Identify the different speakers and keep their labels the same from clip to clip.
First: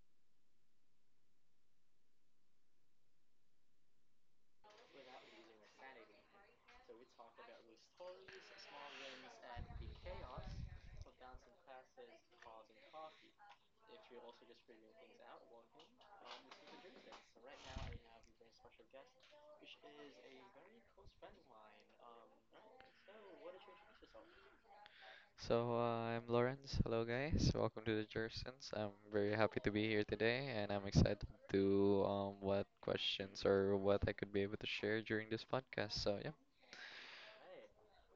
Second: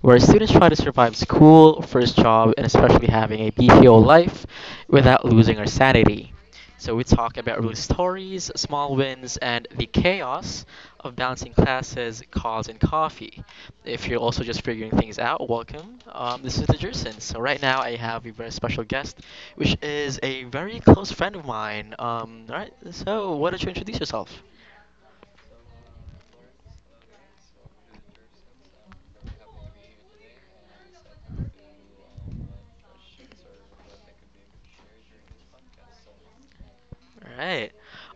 Speaker 1: where students try to survive school, first job, and especially having a BPO life without losing our sanity. So we talk about real stories, small wins, and the chaos of balancing classes, calls, and coffee. If you're also just figuring things out, welcome. This is the Jursons. So right now I have a very special guest, which is a very close friend of mine. All right, so why don't you introduce yourself?
Speaker 2: So I'm Lawrence. Hello, guys. Welcome to the Jursons. I'm very happy to be here today, and I'm excited to what questions or what I could be able to share during this podcast. So yeah,
Speaker 1: Alright.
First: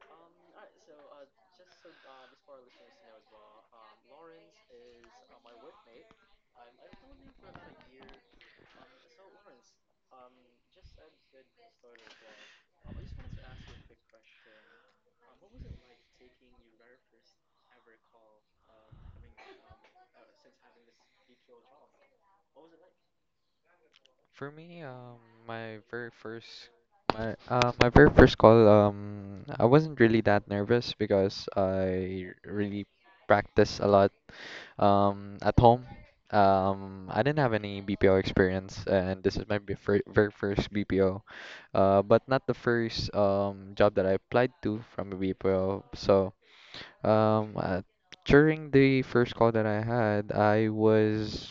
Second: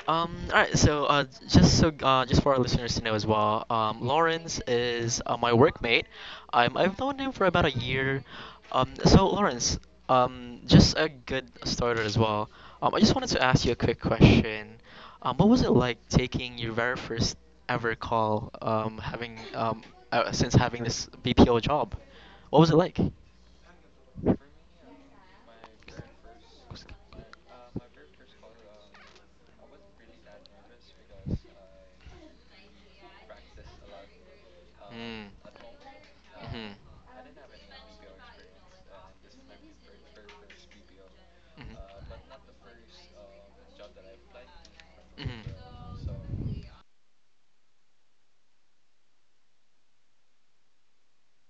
Speaker 1: Alright, so just for our listeners to know as well, Lawrence is my workmate. I've known him for about a year. So Lawrence, just a good starter as well. I just wanted to ask you a quick question. What was it like taking your very first ever call? Having Since having this BPO job, what was it like?
Speaker 2: for me, my very first my very first call. I wasn't really that nervous because I really practiced a lot.
Speaker 1: Mm.
Speaker 2: At home,
Speaker 1: Mhm.
Speaker 2: I didn't have any BPO experience, and this is my very first BPO,
Speaker 1: Mhm.
Speaker 2: but not the first job that I applied to from a
Speaker 1: Mhm.
Speaker 2: BPO. So, um, uh, during the first call that I had, I was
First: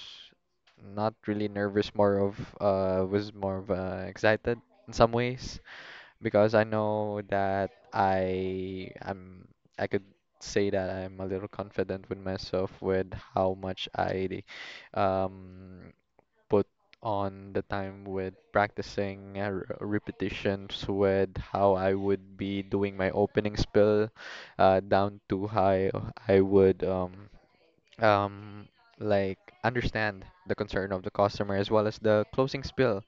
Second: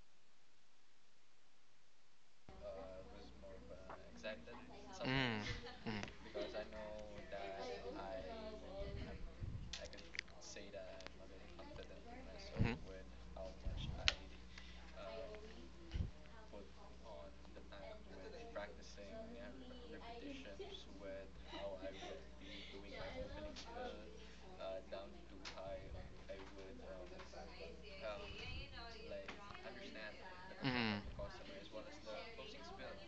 Speaker 2: not really nervous, more of excited in some
Speaker 1: Mm.
Speaker 2: ways
Speaker 1: Mm.
Speaker 2: because I know that I could say that I'm a little confident with myself with how much I um put on the time with practicing repetitions with how I would be
Speaker 1: Mhm.
Speaker 2: doing
Speaker 1: Hmm.
Speaker 2: my opening spill, down to how I would um like understand the concern of the customer as well as the closing spill.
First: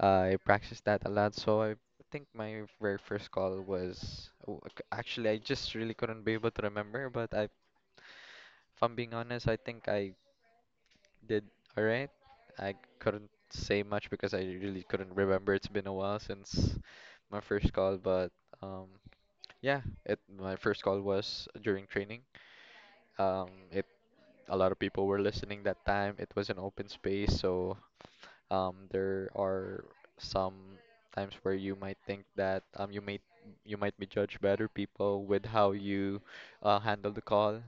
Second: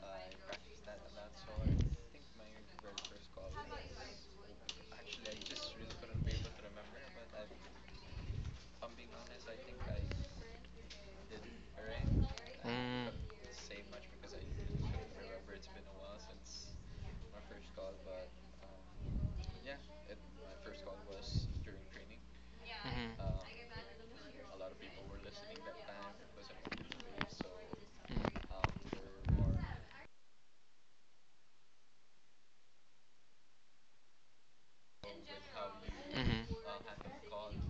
Speaker 2: I practiced that a lot, so I think my very first call was, oh, actually I just really couldn't be able to remember, but if I'm being honest, I think I did all right.
Speaker 1: Not.
Speaker 2: I couldn't say much because I really couldn't remember. It's been a while since my first call, but um, yeah, it my first call was during training.
Speaker 1: Mhm.
Speaker 2: It A lot of people were listening that time. It was an open space, so
Speaker 1: Mm.
Speaker 2: there are some times where you might think that, you might be judged by other people with how
Speaker 1: Mhm.
Speaker 2: you handle the
Speaker 1: Handle.
Speaker 2: call,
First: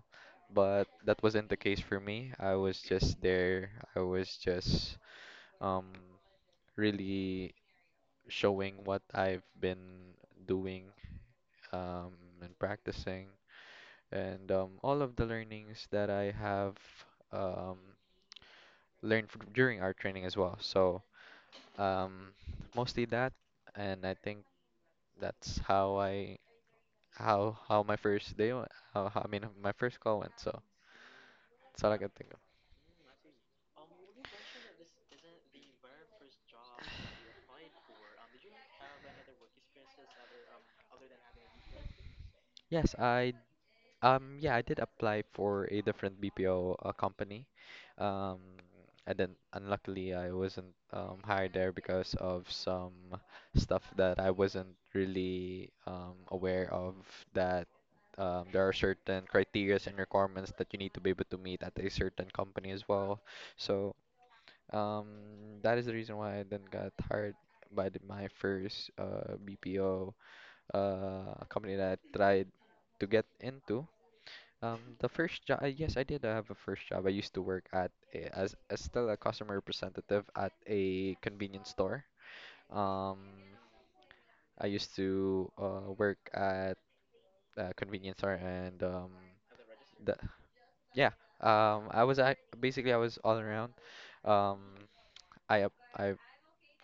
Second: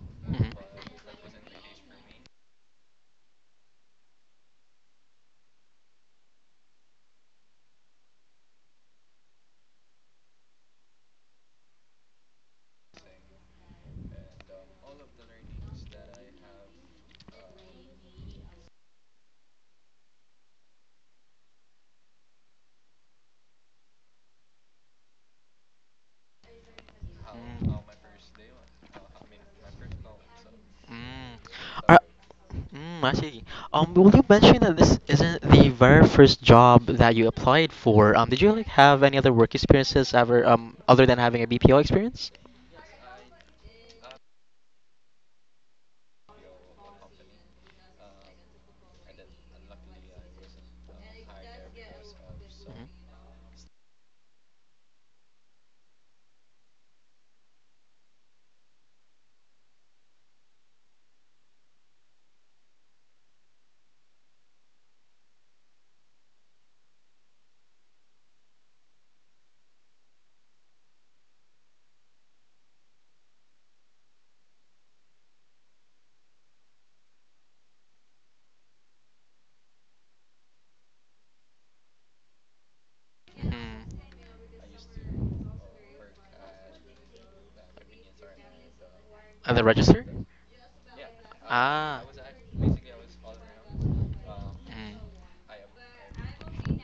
Speaker 2: but that wasn't the case for me. I was just there. I was just um, really showing what I've been doing um, and practicing, and all of the learnings that I have um, learned during our training as well. So. Um, Mostly that, and I think that's how I how my first day went. How I mean, my first call went. So
Speaker 1: Mm.
Speaker 2: that's all I
Speaker 1: Are,
Speaker 2: can think of.
Speaker 1: Sorry. I see. Will you mention that this isn't the very first job that you applied for. Did you like have any other work experiences ever, other than having a BPO experience?
Speaker 2: Yes, I yeah, I did apply for a different BPO company. Um, and then unluckily I
Speaker 1: Um,
Speaker 2: wasn't
Speaker 1: I
Speaker 2: hired there
Speaker 1: never
Speaker 2: because of
Speaker 1: was some.
Speaker 2: some stuff that I wasn't really aware of, that there are certain criterias and requirements that you need to be able to meet at a certain company as well. So, um, that is the reason why I then got hired by my first BPO company that I tried to get into. The first job, yes, I did have a first job. I used to work at as still a customer representative at a convenience store. Um,
Speaker 1: Mm-hmm. Mm.
Speaker 2: I used to work at a convenience store, and
Speaker 1: At the register?
Speaker 2: the,
Speaker 1: No.
Speaker 2: yeah,
Speaker 1: Ah, I was act basically.
Speaker 2: basically I was all around.
Speaker 1: um
Speaker 2: Um,
Speaker 1: Mm.
Speaker 2: I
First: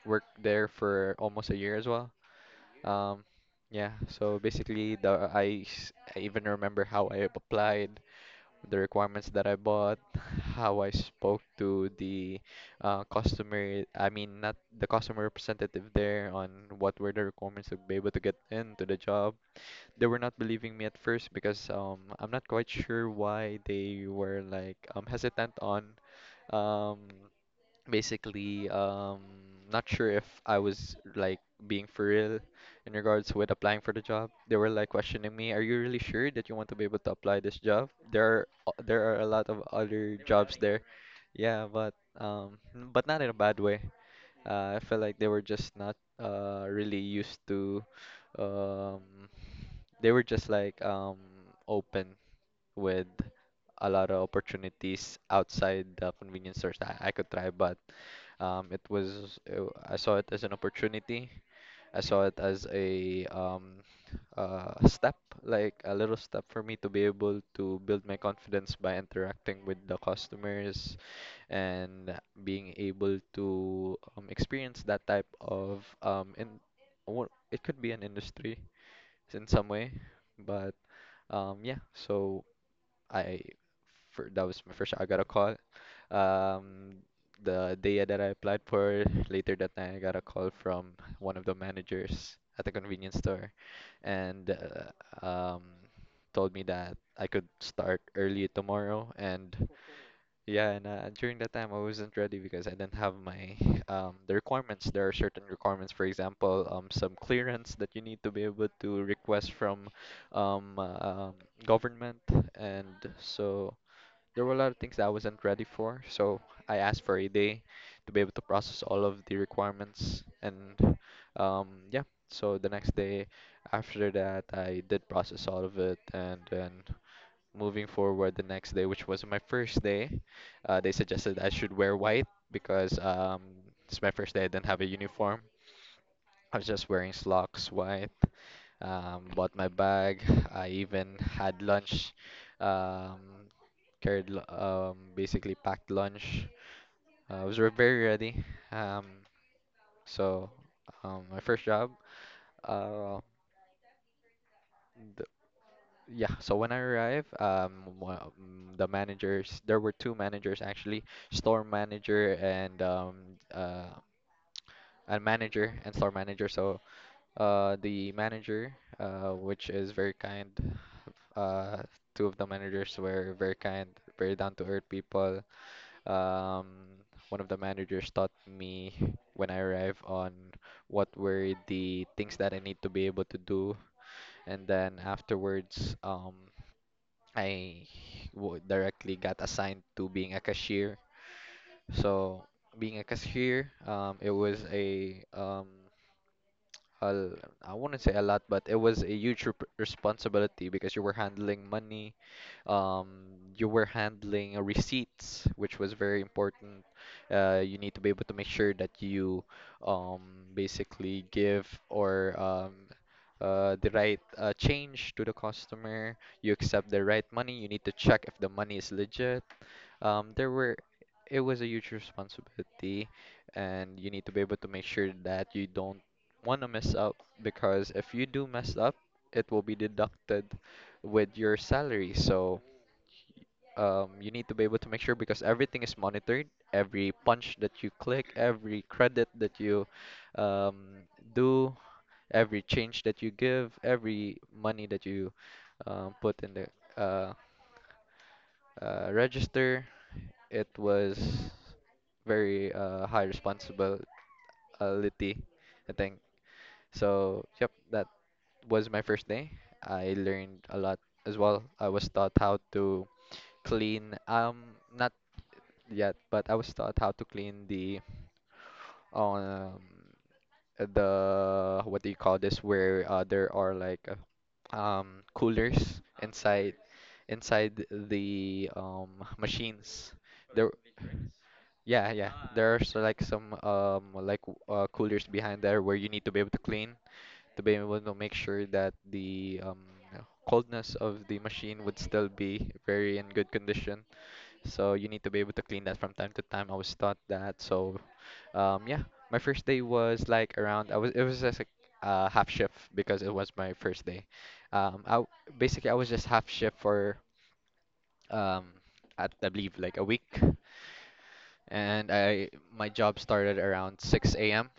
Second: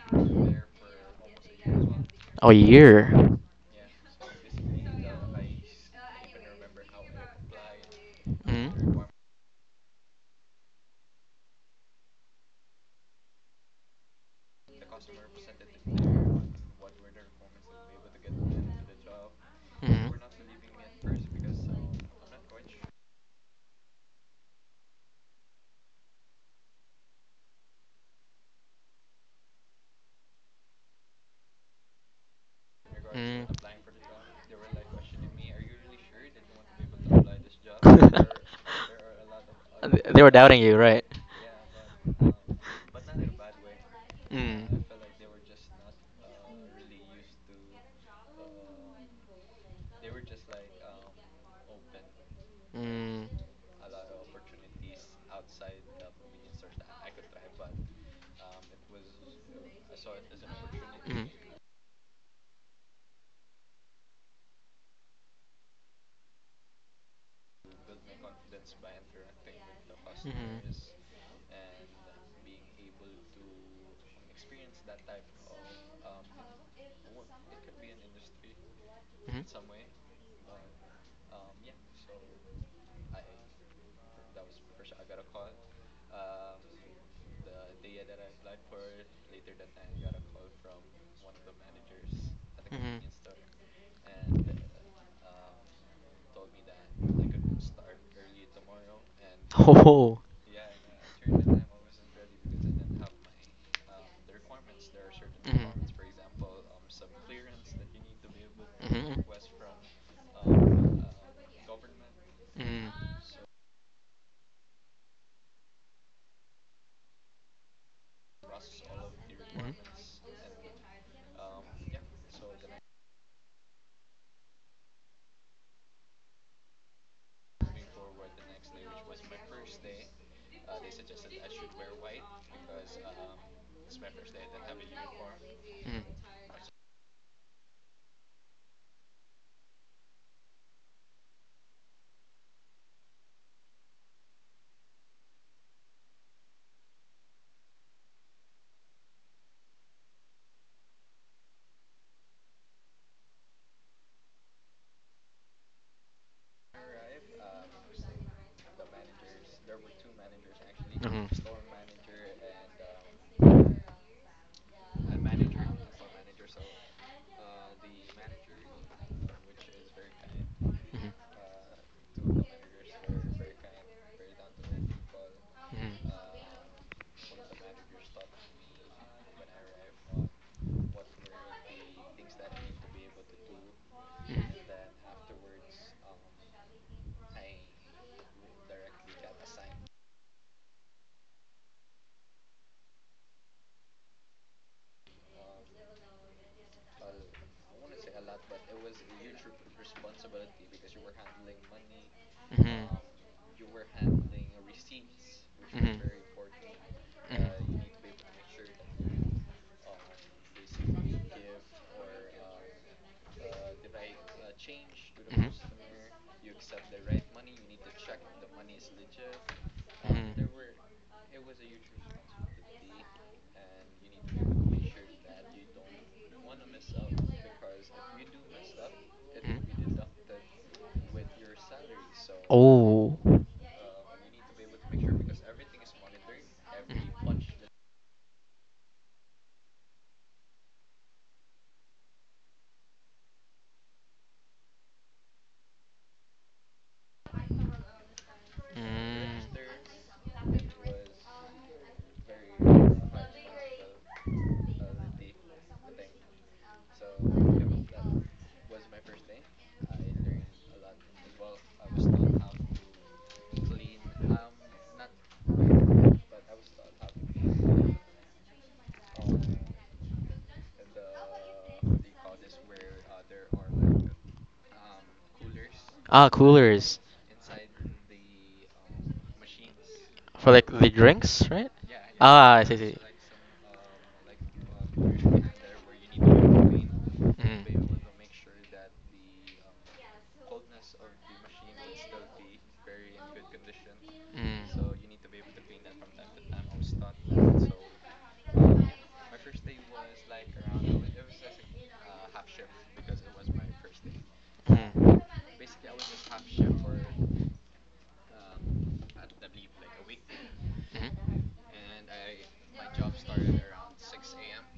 Speaker 2: worked there for almost a year as well.
Speaker 1: Oh, a
Speaker 2: Um,
Speaker 1: year.
Speaker 2: yeah, so basically I even remember how I applied,
Speaker 1: Mm.
Speaker 2: the
Speaker 1: We were warm.
Speaker 2: requirements that I bought, how I spoke to the customer, I mean, not the customer representative there, on what were the requirements to be able to get into the job.
Speaker 1: Mm.
Speaker 2: They
Speaker 1: We were
Speaker 2: were
Speaker 1: not.
Speaker 2: not believing me at
Speaker 1: First
Speaker 2: first
Speaker 1: because
Speaker 2: because,
Speaker 1: um.
Speaker 2: I'm not quite sure why they were like, hesitant on, um, basically not sure if I was like being for real in regards
Speaker 1: Mm.
Speaker 2: with applying for the job. They were like questioning me, "Are you really sure that you want to be able to apply this job? There are a lot of
Speaker 1: Th-
Speaker 2: other
Speaker 1: they were
Speaker 2: jobs
Speaker 1: doubting you,
Speaker 2: there."
Speaker 1: right?
Speaker 2: Yeah, but not in a bad way. I
Speaker 1: Mm.
Speaker 2: felt like they were just not really used to, um they were just like open with
Speaker 1: Mm.
Speaker 2: a lot of opportunities outside the convenience stores that I could try, but it was I saw it as an opportunity. I saw it as a, step, like a little step for me to be able to build my confidence by interacting with the
Speaker 1: Mm.
Speaker 2: customers and being able to experience that type of, it could be an
Speaker 1: Mhm.
Speaker 2: industry in some way, but yeah, so I for, that was my first I got a call. Um, the day that I applied for, later that night I got a call from one of the managers at the
Speaker 1: Mhm. Mhm.
Speaker 2: convenience store, and told me that I could start early tomorrow, and
Speaker 1: Oh.
Speaker 2: yeah, and during that time, I wasn't ready because I didn't have my the requirements. There are certain requirements, for example, some clearance that you need to be able to request from, um, uh, um, government,
Speaker 1: Mm-hmm.
Speaker 2: and
Speaker 1: To.
Speaker 2: so there were a lot of things that I wasn't ready for. So I asked for a day to be able to process all of the requirements, and yeah. So the next day after that, I did process all of it, and then moving forward the next day, which was my first day, they suggested I should wear white because, it's my first day. I didn't have a uniform.
Speaker 1: Mm-hmm.
Speaker 2: I was just wearing slacks, white. Bought my bag. I even had lunch. Um, Basically packed lunch. Very ready. Um, so my first job. Uh, Yeah, so when I arrived, the managers, there were two managers, actually,
Speaker 1: Hmm.
Speaker 2: store manager and, uh, a manager and store manager. So the manager, which is very kind,
Speaker 1: Hmm.
Speaker 2: uh, two of the managers were very kind, very down to earth people. Um, One of the managers taught me when I arrived on what were the things that I need to be able to do, and then afterwards, I directly got assigned to being a cashier. So being a cashier, it was I wouldn't say a lot, but it was a huge responsibility because you were handling money, um, you were handling receipts, which was very important. You need to be able to make sure that you um, basically give, or the right change to the
Speaker 1: Mhm. Mhm.
Speaker 2: customer. You accept the right money. You need to check if the money is legit. Um, there were, it was a huge responsibility, and you need to be able to make sure that you don't want to mess up because if you do mess up, it will be deducted with your salary. So,
Speaker 1: Oh.
Speaker 2: you need to be able to make sure because everything is monitored. Every punch that you click, every credit that you um, do, every change that you give, every money that you put in the
Speaker 1: Mm.
Speaker 2: register, it was very high responsibility, I think. So, yep, that was my first day. I learned a lot as well. I was taught how to clean, not yet, but I was taught how to clean the, um what do you call this, where there are like, coolers
Speaker 1: Ah,
Speaker 2: inside
Speaker 1: coolers.
Speaker 2: the machines.
Speaker 1: For like
Speaker 2: There
Speaker 1: the drinks, right?
Speaker 2: Yeah, yeah.
Speaker 1: Ah, I see,
Speaker 2: There's
Speaker 1: see.
Speaker 2: like some like coolers
Speaker 1: Mm.
Speaker 2: behind there where you need to be able to
Speaker 1: Mm.
Speaker 2: clean,
Speaker 1: Mm.
Speaker 2: to be
Speaker 1: Mhm.
Speaker 2: able to make sure that the coldness of the machine would still be very in good condition. So you need to be able to clean that from time to time. I was taught that. So, yeah, my first day was like around. I was It was just like half shift because it was my first day. Um, I w- Basically I was just half shift for, um, at I believe like a week, and I my job started around 6 a.m.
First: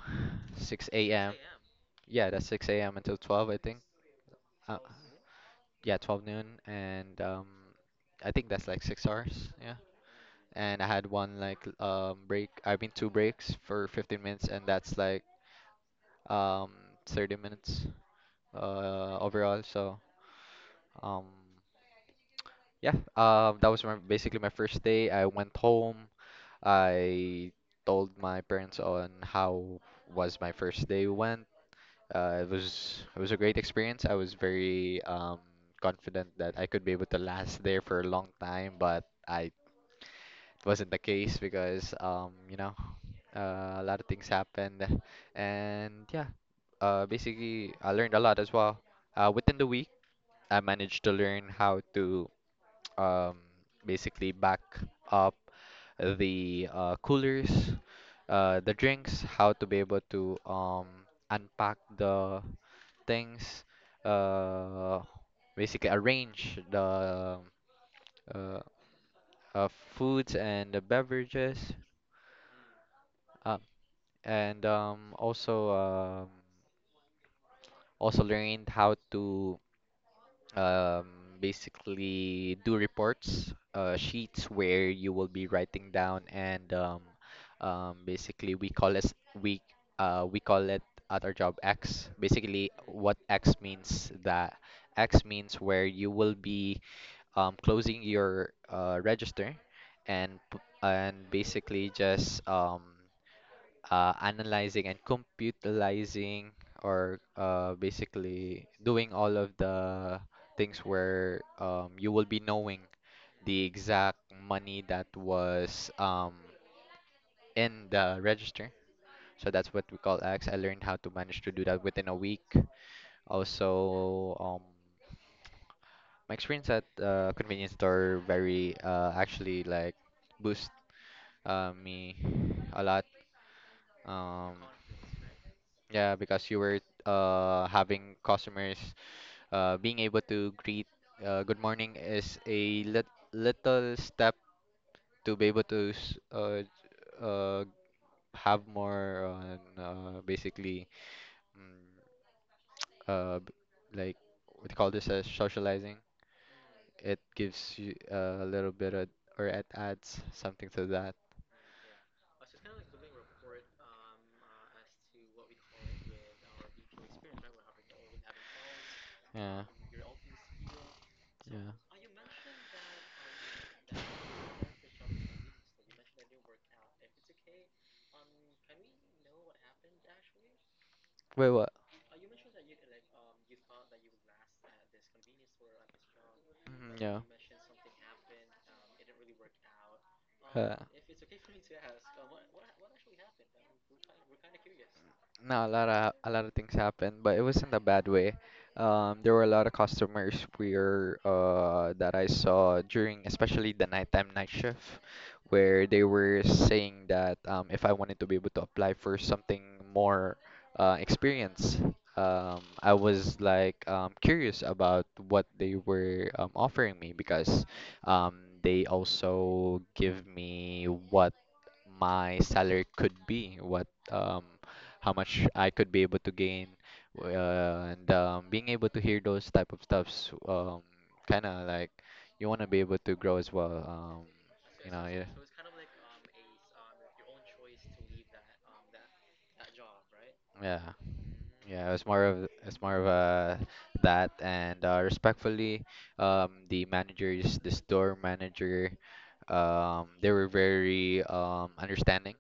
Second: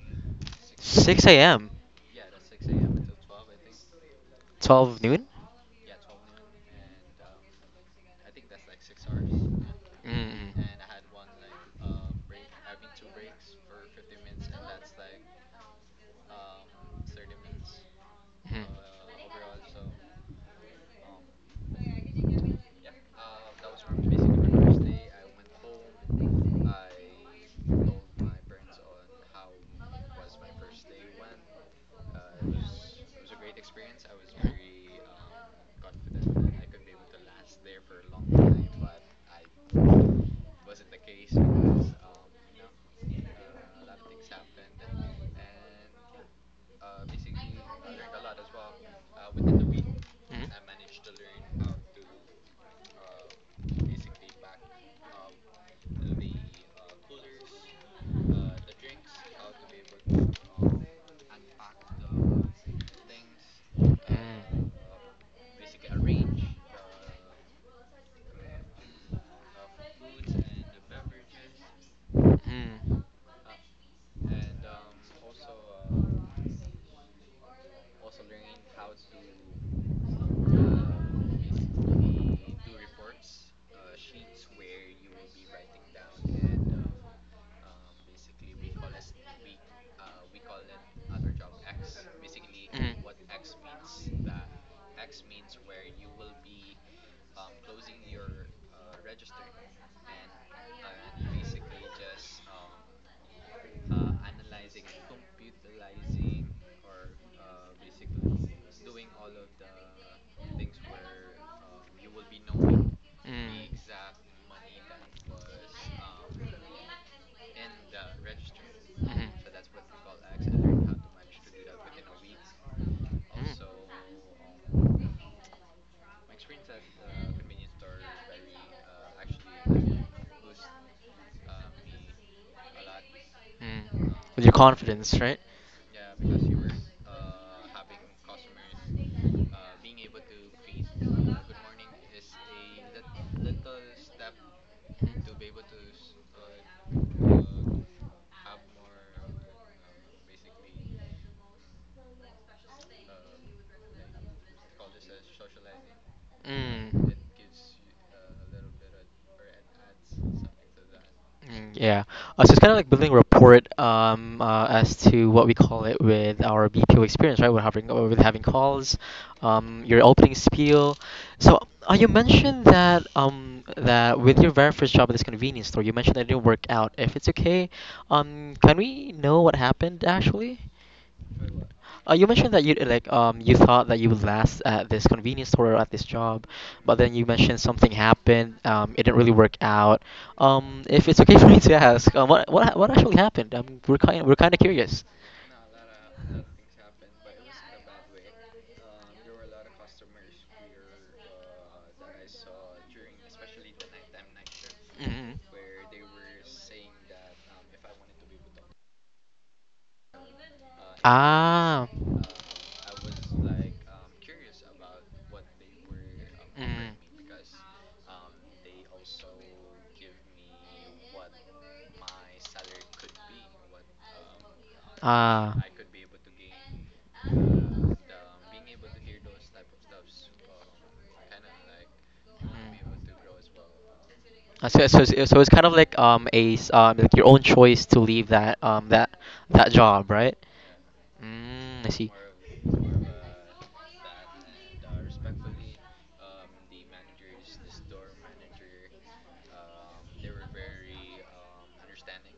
Speaker 2: 6 a.m.
Speaker 1: 6 a.m.
Speaker 2: Yeah, that's 6 a.m. until 12, I think. Uh,
Speaker 1: 12 noon?
Speaker 2: yeah, 12 noon, and I think that's like 6 hours. Yeah.
Speaker 1: And
Speaker 2: And I had one like break. I mean two breaks for 15 minutes, and that's like um 30 minutes overall. So, um yeah, that was my basically my first day. I went home. I told my parents on how was my first day went. It was a great experience. I was very confident that I could be able to last there for a long time, but I it wasn't the case because, a lot of things happened, and yeah,
Speaker 1: basically
Speaker 2: basically I learned a lot as
Speaker 1: I
Speaker 2: well.
Speaker 1: the the
Speaker 2: Within the week,
Speaker 1: the to
Speaker 2: I managed
Speaker 1: to
Speaker 2: to learn
Speaker 1: to
Speaker 2: how to um, basically back up the
Speaker 1: how
Speaker 2: coolers, the drinks, how to be able to unpack the things,
Speaker 1: uh,
Speaker 2: uh, basically arrange the uh, uh, foods and the beverages,
Speaker 1: Mm. Hmm.
Speaker 2: uh, and also. Also learned how to basically do reports, sheets where you will be writing down and basically we call it we we call it at our job X. Basically, what X means that X means where you will be closing your register and basically just analyzing and computilizing or basically doing all of the things where you will be knowing the exact money that was in the register. So that's what we call X. I learned how to manage to do that within a week. Also, my experience at convenience store very actually like boost me a lot.
Speaker 1: Mm. With your
Speaker 2: Um,
Speaker 1: confidence, right?
Speaker 2: Yeah, because you were having customers being able to greet good morning is a little step to be able to uh, have more on basically mm, uh, b- like what do you call this as socializing.
Speaker 1: Yeah. Mm.
Speaker 2: It gives you a little bit of, or it adds something to that.
Speaker 1: Mm, yeah. So it's kind of like building rapport as to what we call it with our BPO experience, right? We're having With having calls,
Speaker 2: Yeah,
Speaker 1: your opening spiel. So
Speaker 2: yeah.
Speaker 1: you mentioned that that with your very first job at this convenience store, you mentioned that it didn't work out. If it's okay, can we know what happened actually?
Speaker 2: Wait, what?
Speaker 1: You mentioned that you you thought that you would last at this convenience store or at this job,
Speaker 2: Mhm.
Speaker 1: but then
Speaker 2: Yeah.
Speaker 1: you mentioned something happened. It didn't really work out.
Speaker 2: Uh,
Speaker 1: If it's okay for me to ask, what actually happened? We're kind of curious.
Speaker 2: No, a lot of things happened, but it wasn't a bad way. There were a lot of customers where that I saw during, especially the nighttime night shift,
Speaker 1: Hmm.
Speaker 2: where they were saying that if I wanted to be able to apply for something more experience,
Speaker 1: Ah.
Speaker 2: I was like curious about what they were
Speaker 1: Mm.
Speaker 2: offering me because they also give me what my salary could be, what how much
Speaker 1: Ah.
Speaker 2: I could be able to gain, w-
Speaker 1: Mhm.
Speaker 2: and being able to hear those type of stuffs, kind of like you want to be able to grow as well.
Speaker 1: Uh, So, so,
Speaker 2: Yeah,
Speaker 1: it's- so it's kind of like like your own choice to leave that that job, right?
Speaker 2: yeah,
Speaker 1: Mm,
Speaker 2: yeah.
Speaker 1: I
Speaker 2: It's
Speaker 1: see.
Speaker 2: more of it's more of
Speaker 1: Mhm.
Speaker 2: uh, that, and respectfully, the managers, the store manager, they were very understanding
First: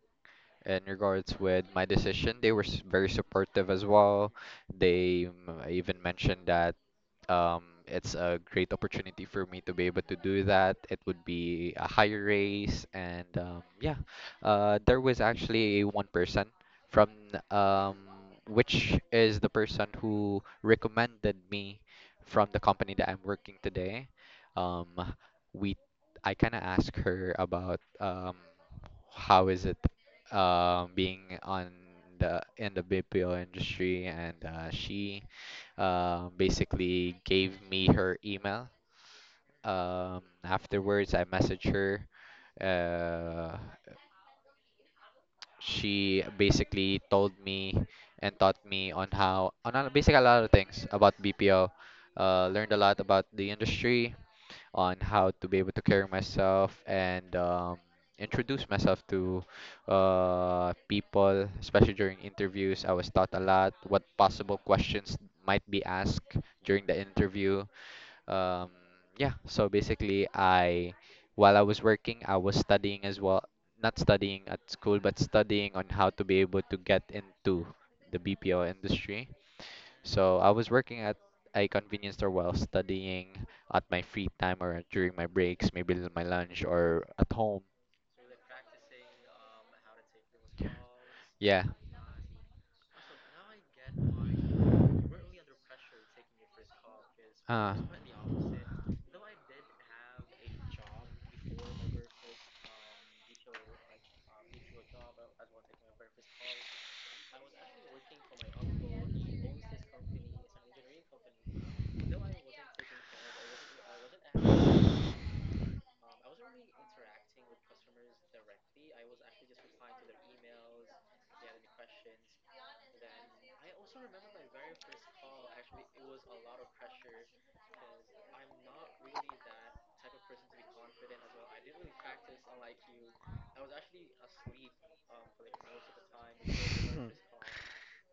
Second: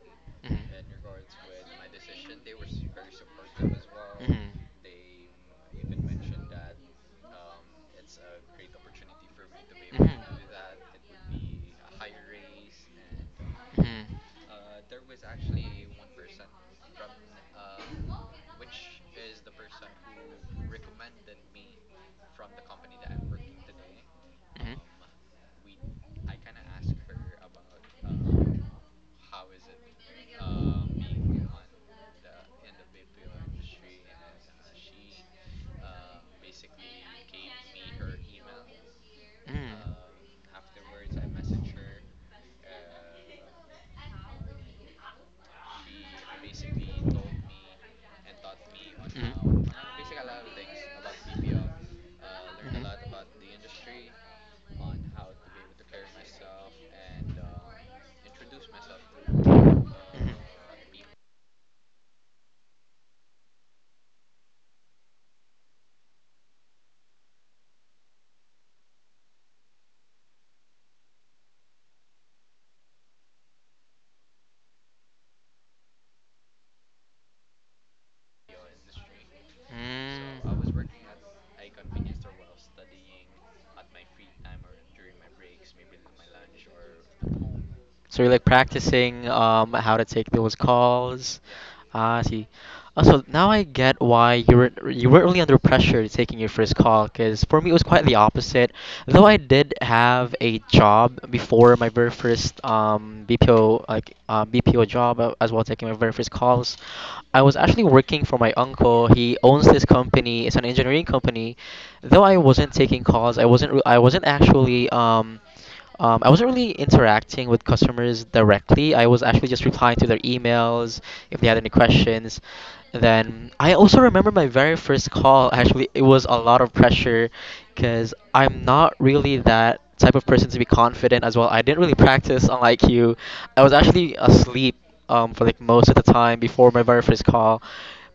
Speaker 2: in regards with my decision. They were very supportive as well. They even mentioned that it's a great opportunity for me to be able
Speaker 1: Mhm.
Speaker 2: to do that. It would be a
Speaker 1: Mhm.
Speaker 2: higher raise, and yeah,
Speaker 1: Mhm.
Speaker 2: there was actually one person from um, which is the person who recommended me from the company that I'm working today. Um, we I kind of asked her about how is it being on the BPO industry and she basically gave me her email afterwards I messaged her uh, she basically told me and taught me on basically a lot of things about BPO. Uh, learned a lot about the industry on how to be able to carry myself and introduce myself to
Speaker 1: Mhm.
Speaker 2: people, especially during interviews. I was taught a lot what possible questions might be asked during the interview. Um, yeah, so basically, I while I was working, I was studying as well. Not studying at school, but studying on how to be able to get into the BPO industry. So I was
Speaker 1: Mm.
Speaker 2: working at a convenience store while studying at my free time or during my breaks, maybe my lunch or at home.
Speaker 1: So you're like practicing how to take those calls.
Speaker 2: Yeah.
Speaker 1: Ah, I see. Also, now I get why you weren't really under pressure taking your first call. Cause for me it
Speaker 2: Uh,
Speaker 1: was quite the opposite. Though I did have a job before my very first BPO job as well taking my very first calls. I was actually working for my uncle. He owns this company. It's an engineering company. Though I wasn't taking calls, I wasn't actually I wasn't really interacting with customers directly. I was actually just replying to their emails if they had any questions. Then I also remember my very first call. Actually, it was a lot of pressure because I'm not really that type of person to be confident as well. I didn't really practice, unlike you. I was actually asleep for like most of the time before my very first call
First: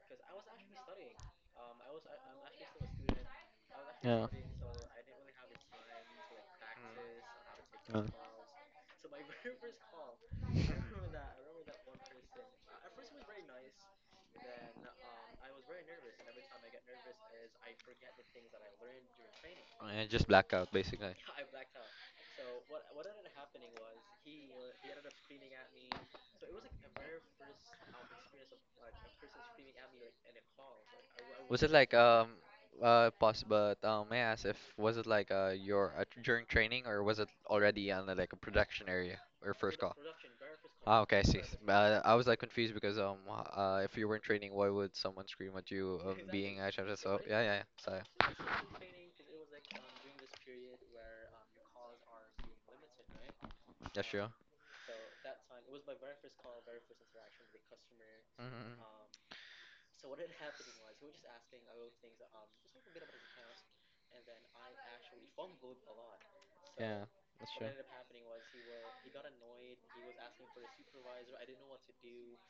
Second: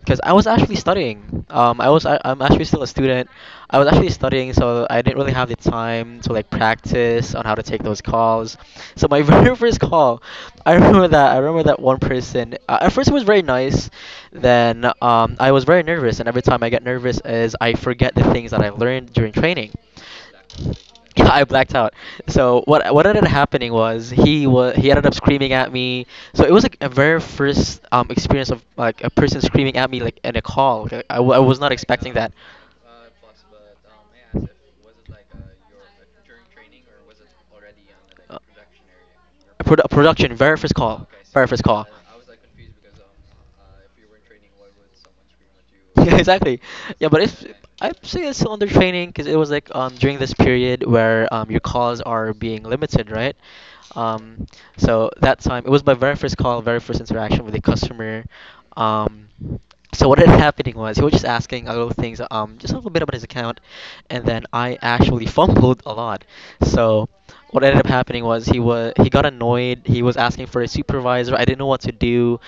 Speaker 1: because I was actually studying. I'm actually still a student. I was actually studying, so I didn't really have the time to like practice on how to take those calls. So my very first call, I remember that one person. At first, it was very nice. Then I was very nervous, and every time I get nervous, is I forget the things that I learned during training.
Speaker 2: and just blackout basically.
Speaker 1: Yeah, I blacked out. So what ended up happening was he ended up screaming at me. So it was like a very first experience of like a person screaming at me like in a call. Like, I was
Speaker 2: Was it
Speaker 1: not
Speaker 2: like
Speaker 1: expecting that.
Speaker 2: pos but may I ask if was it like your during training or was it already on the, like a
Speaker 1: Uh,
Speaker 2: production area or
Speaker 1: A
Speaker 2: first call?
Speaker 1: production very first
Speaker 2: Ah,
Speaker 1: call,
Speaker 2: okay, I see.
Speaker 1: very first call.
Speaker 2: I was like confused because if you were not training, why would someone scream at you
Speaker 1: Yeah,
Speaker 2: being
Speaker 1: exactly.
Speaker 2: a chef?
Speaker 1: Yeah,
Speaker 2: So
Speaker 1: but
Speaker 2: yeah,
Speaker 1: it's
Speaker 2: yeah, yeah.
Speaker 1: I
Speaker 2: Sorry.
Speaker 1: say it's still under training because it was like during this period where your calls are being limited, right?
Speaker 2: Yeah, sure.
Speaker 1: um so that time it was my very first call, very first interaction with a customer.
Speaker 2: Mhm.
Speaker 1: um so what ended happening was he was just asking a little things, just a little bit about his account, and then I actually fumbled a lot.
Speaker 2: Yeah,
Speaker 1: So
Speaker 2: that's
Speaker 1: what
Speaker 2: right.
Speaker 1: ended up happening was he got annoyed. He was asking for a supervisor. I didn't know what to do.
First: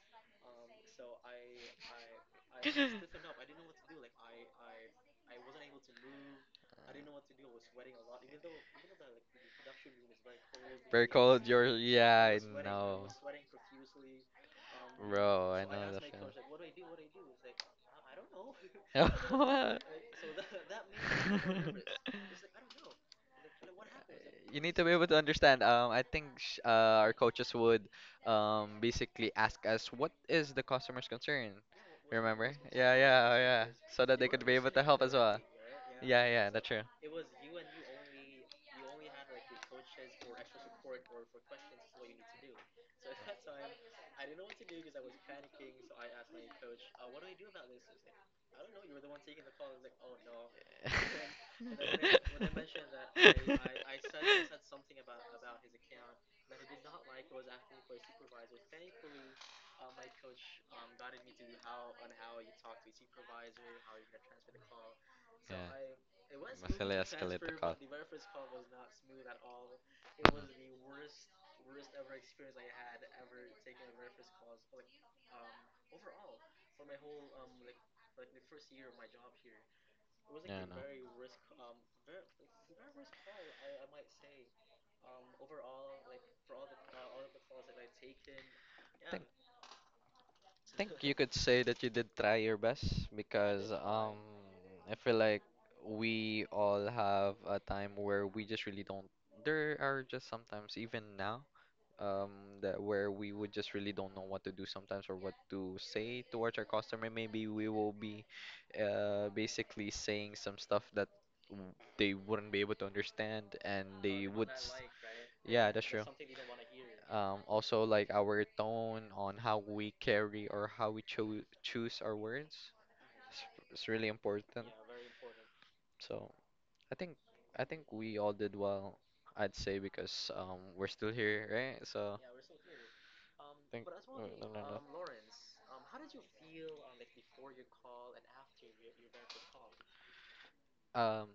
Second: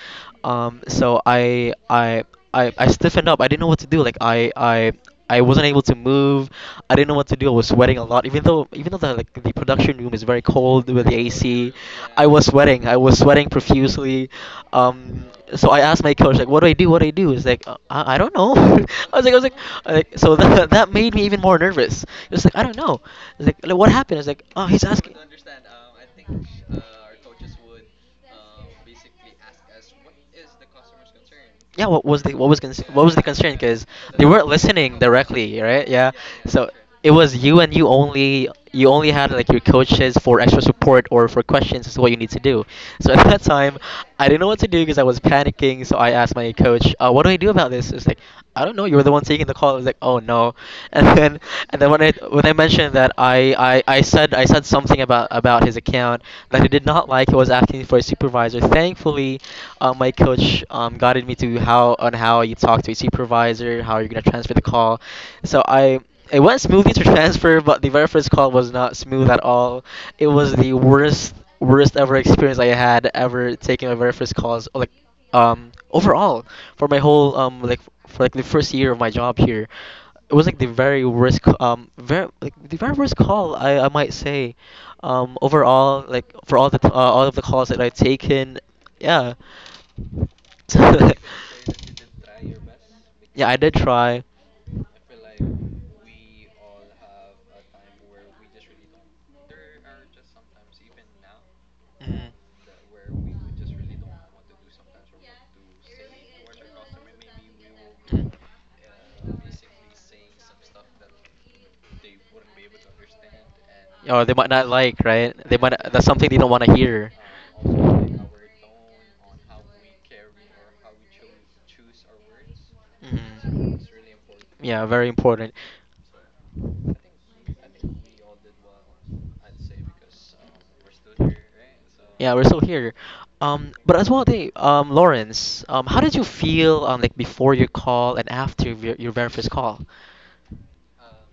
Speaker 1: um, so I I I stiffened up. I didn't know what to do. I wasn't able to move. I didn't know what to do. I was sweating a lot, even though the production room is very cold with
Speaker 2: Very
Speaker 1: the
Speaker 2: cold.
Speaker 1: AC.
Speaker 2: Your
Speaker 1: I
Speaker 2: yeah,
Speaker 1: was
Speaker 2: I
Speaker 1: sweating. I
Speaker 2: know,
Speaker 1: was sweating profusely.
Speaker 2: bro, I
Speaker 1: So I
Speaker 2: know.
Speaker 1: asked my coach like, "What do I do? What do I do?" It's like, I don't know. I was like, I was like, I like so that that made me even more nervous. It was like, I don't know. It's like, what happened? It's like,
Speaker 2: You
Speaker 1: oh,
Speaker 2: need
Speaker 1: he's
Speaker 2: to be able
Speaker 1: asking.
Speaker 2: to understand. I think sh our coaches would basically ask us what is the customer's concern.
Speaker 1: Yeah, what was the what
Speaker 2: Remember?
Speaker 1: was con-
Speaker 2: Yeah,
Speaker 1: what was
Speaker 2: yeah,
Speaker 1: the
Speaker 2: oh,
Speaker 1: concern?
Speaker 2: yeah.
Speaker 1: Because
Speaker 2: So that
Speaker 1: they
Speaker 2: they could
Speaker 1: weren't
Speaker 2: be able to
Speaker 1: listening
Speaker 2: help as well.
Speaker 1: directly, right? Yeah,
Speaker 2: Yeah, yeah, that's
Speaker 1: so
Speaker 2: true.
Speaker 1: it was you and you only. You only had like your coaches for extra support or for questions is what you need to do. So at that time, I didn't know what to do because I was panicking. So I asked my coach, "What do I do about this?" It's like, "I don't know." You were the one taking the call. I was like, oh no. And then when I mentioned that I said something about his account that he did not like. He was asking for a supervisor. Thankfully my coach guided me to how on how you talk to a supervisor, how you're gonna transfer the call. So I it went smoothly
Speaker 2: Silly
Speaker 1: to transfer,
Speaker 2: escalator.
Speaker 1: but the very first call was not smooth at all. It was the worst ever experience I had ever taking my very first calls. Like, overall, for my whole for like the first year of my job here, it was like the
Speaker 2: Yeah, no.
Speaker 1: very worst c- very like the very worst call, I might say. Overall, like for all the all of the calls that I've taken, yeah.
Speaker 2: You could say that you did try your best
Speaker 1: Yeah, I
Speaker 2: because
Speaker 1: did try.
Speaker 2: I feel like we all have a time where we just really don't there are just sometimes even now um that where we would just really don't know what to do sometimes or what to say towards our customer maybe we will be
Speaker 1: Mhm. Mhm.
Speaker 2: basically saying
Speaker 1: Or they might not like, right? They might that's something they don't want to hear.
Speaker 2: also, like our tone on how we carry or how we choose our words is
Speaker 1: Mhm.
Speaker 2: really important.
Speaker 1: Yeah, very important.
Speaker 2: So I think I think we all did well, I'd say, because we're still here, right? So
Speaker 1: Yeah, we're still here. But as well, Lawrence, how did you feel like before your call and after your very first call?
Speaker 2: um,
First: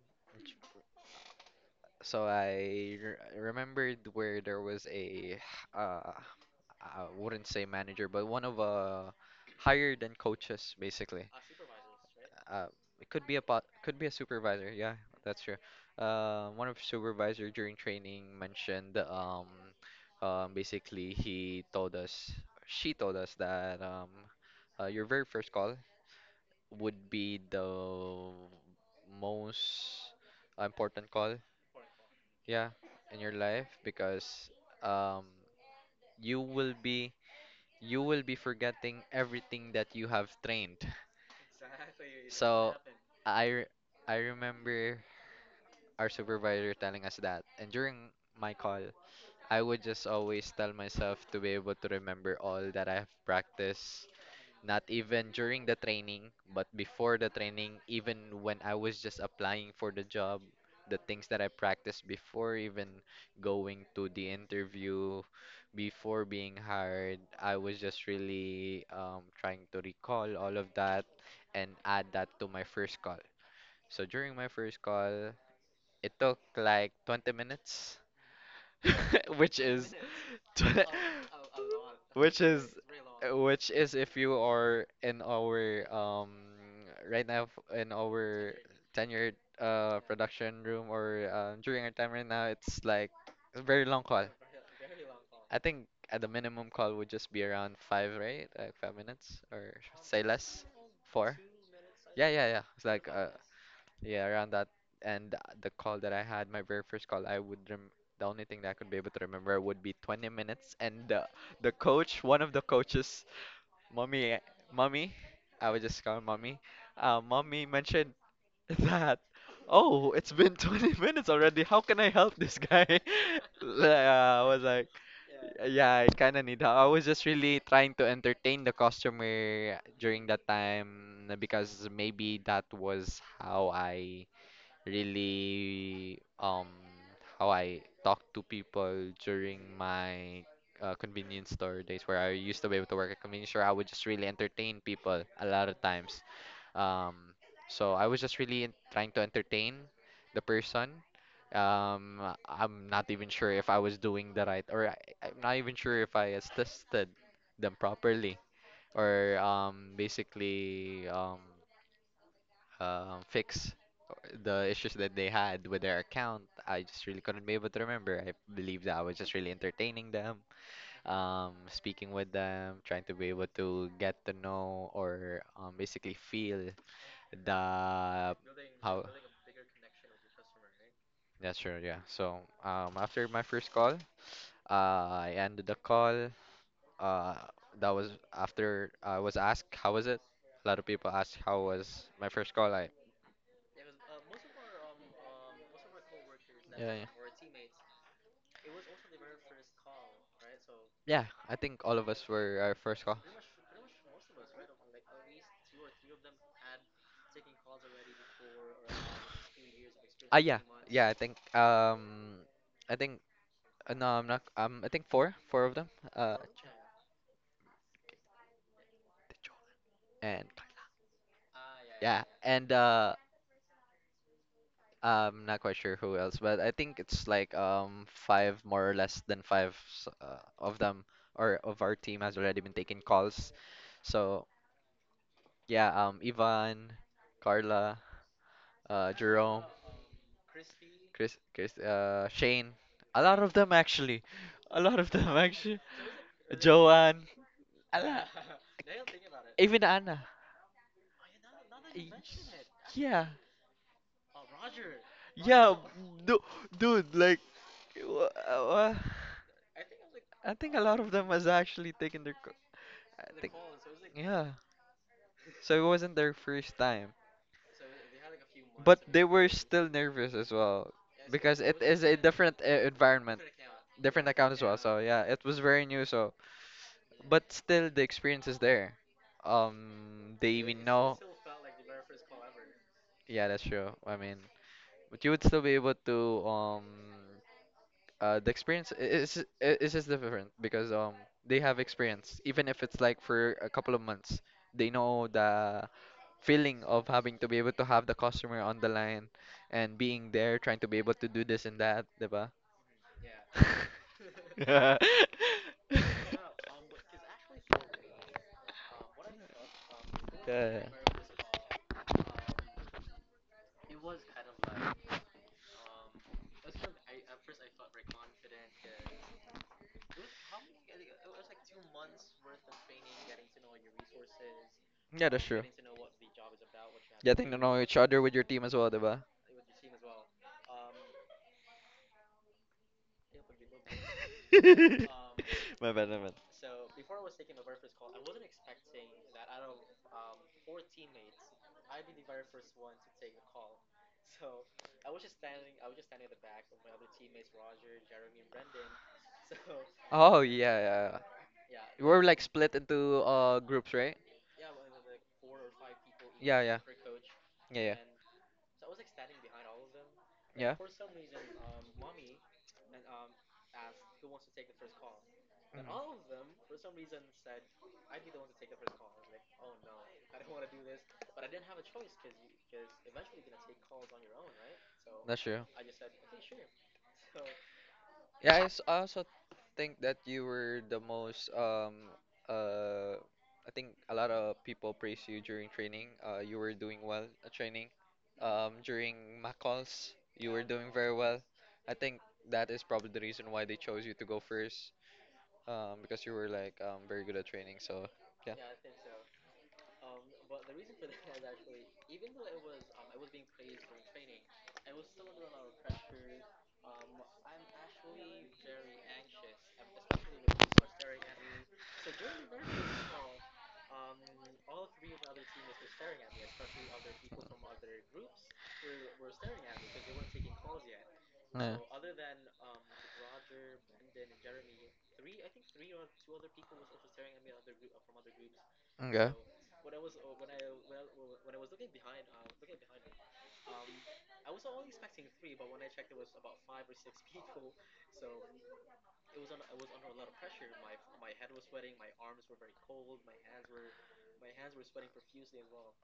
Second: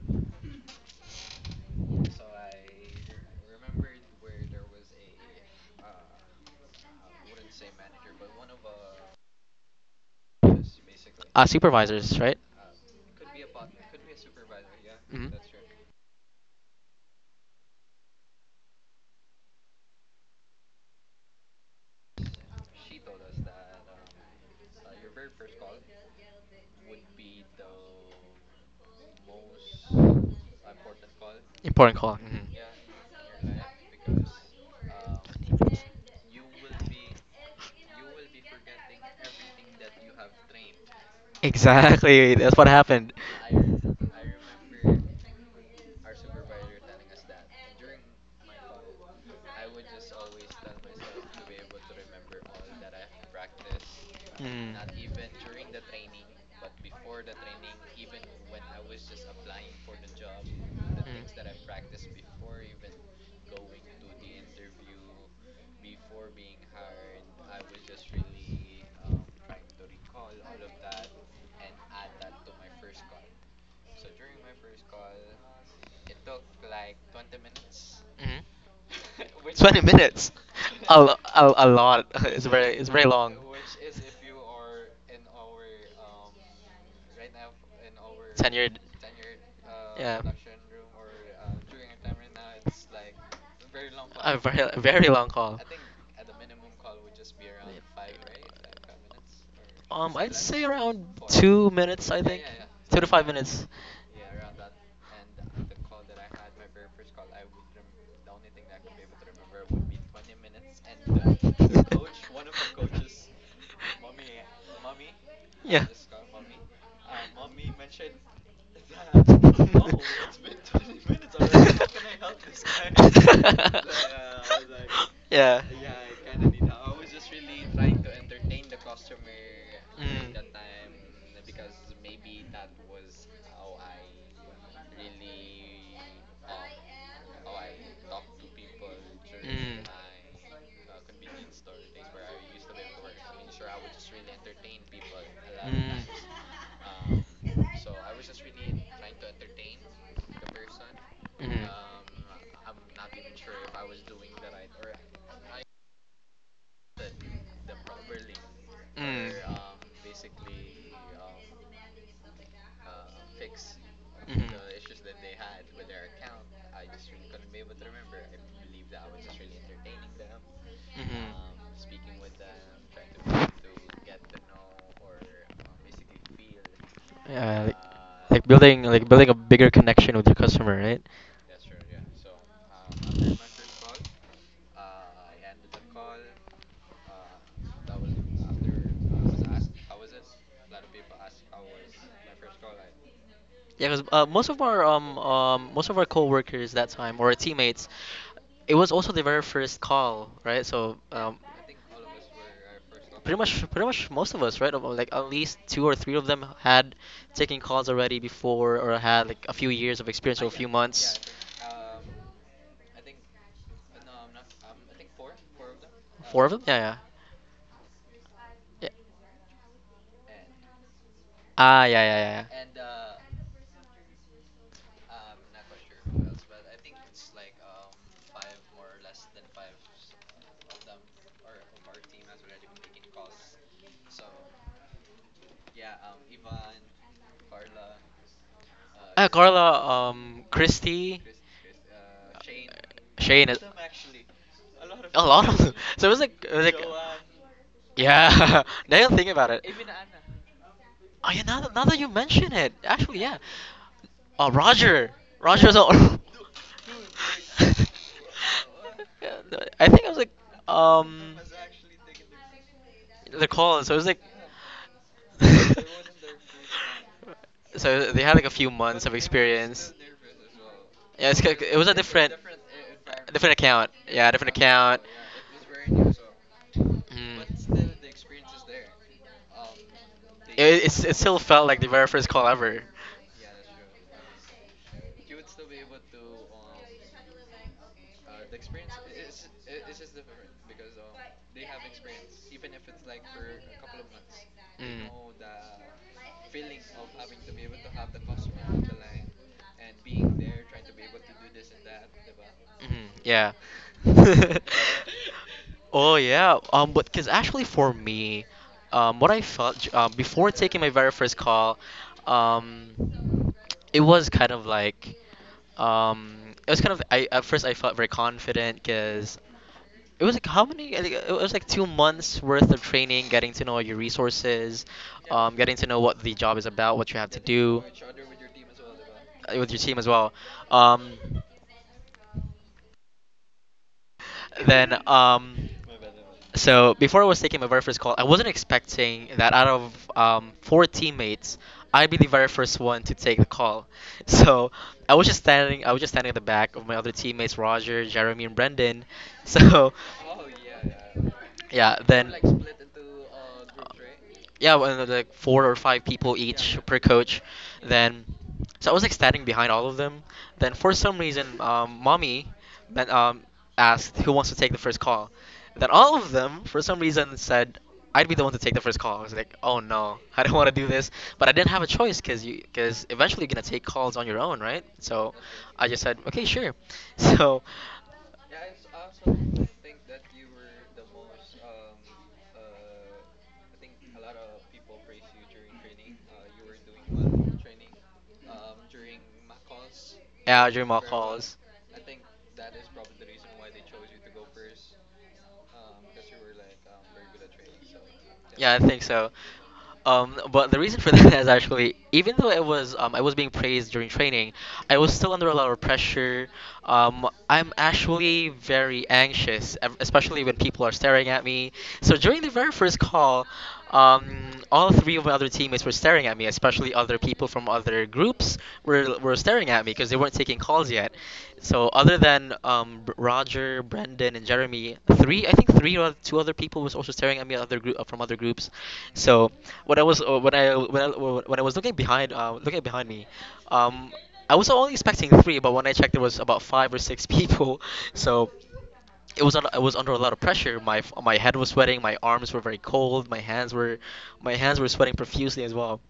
Speaker 2: I re remembered where there was I wouldn't say manager, but one of higher than coaches basically.
Speaker 1: Supervisors, right?
Speaker 2: Uh, it could be a pot, could be a supervisor. Yeah,
Speaker 1: Hmm.
Speaker 2: that's true. One of supervisor during training mentioned basically she told us that your very first call would be the most important call,
Speaker 1: Important call. Hmm.
Speaker 2: yeah, in your life because um, you will be you will be forgetting everything that you have trained.
Speaker 1: Exactly. That's what
Speaker 2: So
Speaker 1: happened.
Speaker 2: I re- I remember our supervisor telling us that, and during my call, I would just always tell myself to be able to remember all that I have practiced, not even during the training, but before the training, even when I was just applying for the job, the things that I practiced before even going to the interview, before being hired, I was just really trying to recall all of that and add that to my first call. So during my first call, it took like 20 minutes
Speaker 1: Mhm.
Speaker 2: which
Speaker 1: Twenty
Speaker 2: is
Speaker 1: minutes.
Speaker 2: tw-
Speaker 1: A lo- a lot.
Speaker 2: which is
Speaker 1: It's very long.
Speaker 2: which is if you are in our right now in our
Speaker 1: Tenured.
Speaker 2: tenured
Speaker 1: Yeah.
Speaker 2: production room or during our time right now it's like a very long call.
Speaker 1: A very very long call.
Speaker 2: I think at the minimum call would just be around five, right? Like 5 minutes or should say
Speaker 1: I'd say
Speaker 2: less,
Speaker 1: around
Speaker 2: four.
Speaker 1: 2 minutes. I
Speaker 2: Yeah,
Speaker 1: think
Speaker 2: yeah, yeah. It's
Speaker 1: two to
Speaker 2: like
Speaker 1: five minutes.
Speaker 2: yeah, around that. And the call that I had, my very first call, I would rem the only thing that I could be able to remember would be 20 minutes, and the coach, one of the coaches, mommy, mommy, I would just call her mommy. Mommy mentioned that, oh, it's been 20 minutes already. How can I help this guy?
Speaker 1: I
Speaker 2: Like, I was
Speaker 1: was like,
Speaker 2: like,
Speaker 1: yeah. Yeah.
Speaker 2: yeah, I kind of need help. I was just really trying to entertain the customer during that time because maybe that was how I really how I talk to people during my convenience store days where I used to be able to work at convenience store. I would just really entertain people a lot of times. Um, so I was just really trying to entertain the person. Um, I'm not even sure if I was doing the right, or I'm not even sure if I assisted them properly, or basically fix the issues that they had with their account. I just really couldn't be able to remember. I believe that I was just really entertaining them,
Speaker 1: Mm.
Speaker 2: speaking with them, trying to be able to get to know or basically feel
Speaker 1: Yeah, like,
Speaker 2: the
Speaker 1: like
Speaker 2: how.
Speaker 1: building a bigger connection with your customer, right?
Speaker 2: Yeah, sure. Yeah. So after my first call, I ended the call. Uh, that was after I was asked how was it. A lot of people asked how was my first call. I
Speaker 1: Yeah, because most of our coworkers that
Speaker 2: yeah, yeah.
Speaker 1: time or our teammates, it was also the very first call, right? So
Speaker 2: Yeah, I think all of us were our first call.
Speaker 1: pretty much, pretty much most of us, right? About, like at least two or three of them had taken calls already before or had like a few years of experience
Speaker 2: Ah,
Speaker 1: or a
Speaker 2: yeah,
Speaker 1: few
Speaker 2: yeah.
Speaker 1: months.
Speaker 2: I think no, I'm not. I think four, four of them. Uh,
Speaker 1: Four of them. Yeah, yeah, yeah.
Speaker 2: and
Speaker 1: Ah, yeah, yeah,
Speaker 2: yeah,
Speaker 1: yeah.
Speaker 2: and
Speaker 1: Yeah.
Speaker 2: I'm not quite sure who else, but I think it's like five more or less than five of them or of our team has already been taking calls. So yeah, Ivan, Carla,
Speaker 1: Ah,
Speaker 2: Jerome.
Speaker 1: Carla, Christy,
Speaker 2: Chris, Shane. A lot
Speaker 1: Shane,
Speaker 2: of them actually. A lot of
Speaker 1: a
Speaker 2: them
Speaker 1: lot of them.
Speaker 2: actually.
Speaker 1: It was like,
Speaker 2: Joanne. A lot.
Speaker 1: yeah. Now that I think about it.
Speaker 2: Even Anna.
Speaker 1: Oh yeah, now that you
Speaker 2: Y-
Speaker 1: mention it, actually,
Speaker 2: Yeah.
Speaker 1: yeah. Oh, Roger, Roger's
Speaker 2: Yeah.
Speaker 1: all.
Speaker 2: Du- dude, like, w- uh,
Speaker 1: Yeah, no, I think I was like,
Speaker 2: I think a lot of them
Speaker 1: um,
Speaker 2: has actually taken their I
Speaker 1: the
Speaker 2: think,
Speaker 1: call. So it was like,
Speaker 2: yeah. So it wasn't their first time.
Speaker 1: so they had like a few months
Speaker 2: But
Speaker 1: of
Speaker 2: they were
Speaker 1: experience.
Speaker 2: still nervous as well
Speaker 1: Yeah, it's,
Speaker 2: because
Speaker 1: it
Speaker 2: it
Speaker 1: was a
Speaker 2: is a
Speaker 1: different,
Speaker 2: different environment,
Speaker 1: different account. Yeah,
Speaker 2: different
Speaker 1: different
Speaker 2: account as well.
Speaker 1: account.
Speaker 2: So yeah, it was very new.
Speaker 1: Mm.
Speaker 2: So but still the experience is there. They
Speaker 1: It,
Speaker 2: even
Speaker 1: it's, it
Speaker 2: know.
Speaker 1: still felt like the very first call ever.
Speaker 2: Yeah, that's true. I mean, but you would still be able to the is is just different because they have experience, even if it's like for a couple of months. They
Speaker 1: Mm.
Speaker 2: know the feeling of having to be able to have the customer on the line and being there, trying to be able to do this and that, diba?
Speaker 1: Mhm, yeah. Oh yeah. But because actually for me, what I felt before
Speaker 2: Yeah,
Speaker 1: taking my
Speaker 2: yeah.
Speaker 1: very first call, um, it was kind of like, um, it was kind of I at first I felt very confident, because it was like, how many? I think it was like 2 months worth of training, getting to know your resources,
Speaker 2: Yeah, that's true.
Speaker 1: getting to know what the job is about, what you have to
Speaker 2: Getting to know
Speaker 1: do
Speaker 2: each other with your team as well, diba?
Speaker 1: with your team as well. Um, Then,
Speaker 2: My bad, my bad.
Speaker 1: so before I was taking my very first call, I wasn't expecting that out of four teammates, I'd be the very first one to take the call. So I was just standing at the back of my other teammates, Roger, Jeremy, and Brendan. So
Speaker 2: Oh yeah, yeah. Yeah.
Speaker 1: yeah,
Speaker 2: We're
Speaker 1: then
Speaker 2: like split into groups, right?
Speaker 1: yeah, when like four or five people
Speaker 2: Yeah,
Speaker 1: each
Speaker 2: yeah,
Speaker 1: per coach,
Speaker 2: yeah, yeah,
Speaker 1: then so I was like standing behind all of them. Then
Speaker 2: yeah.
Speaker 1: for some reason,
Speaker 2: Mhm.
Speaker 1: mommy, then asked who wants to take the first call. Then all of them, for some reason, said I'd be the one to take the first call. I was like, oh no, I don't want to do this, but I didn't have a choice because you because eventually you're gonna take calls on your own, right? So
Speaker 2: That's true.
Speaker 1: I just said, okay, sure. So
Speaker 2: Yeah, I also think that you were the most uh I think a lot of people praise you during training. You were doing well at training. During MAC calls, you
Speaker 1: yeah,
Speaker 2: were
Speaker 1: you
Speaker 2: doing very well. I think that is probably the reason why they chose you to go first. Because you were like very good at training. So yeah.
Speaker 1: yeah, I think so. But the reason for that is actually, even though I was being praised during training, I was still under a lot of pressure. I'm actually very anxious, especially when people are staring at me. So during the very first call, all three of my other teammates were staring at me, especially other people from other groups were staring at me because they weren't taking calls yet. So other than Roger, Brendan, and Jeremy, three I think three or two other people was also staring at me, other group from other groups.
Speaker 2: Yeah. Okay.
Speaker 1: So when I was looking behind me, um, I was only expecting three, but when I checked, there was about five or six people. So I was under a lot of pressure. My my head was sweating. My arms were very cold. My hands were sweating profusely as well.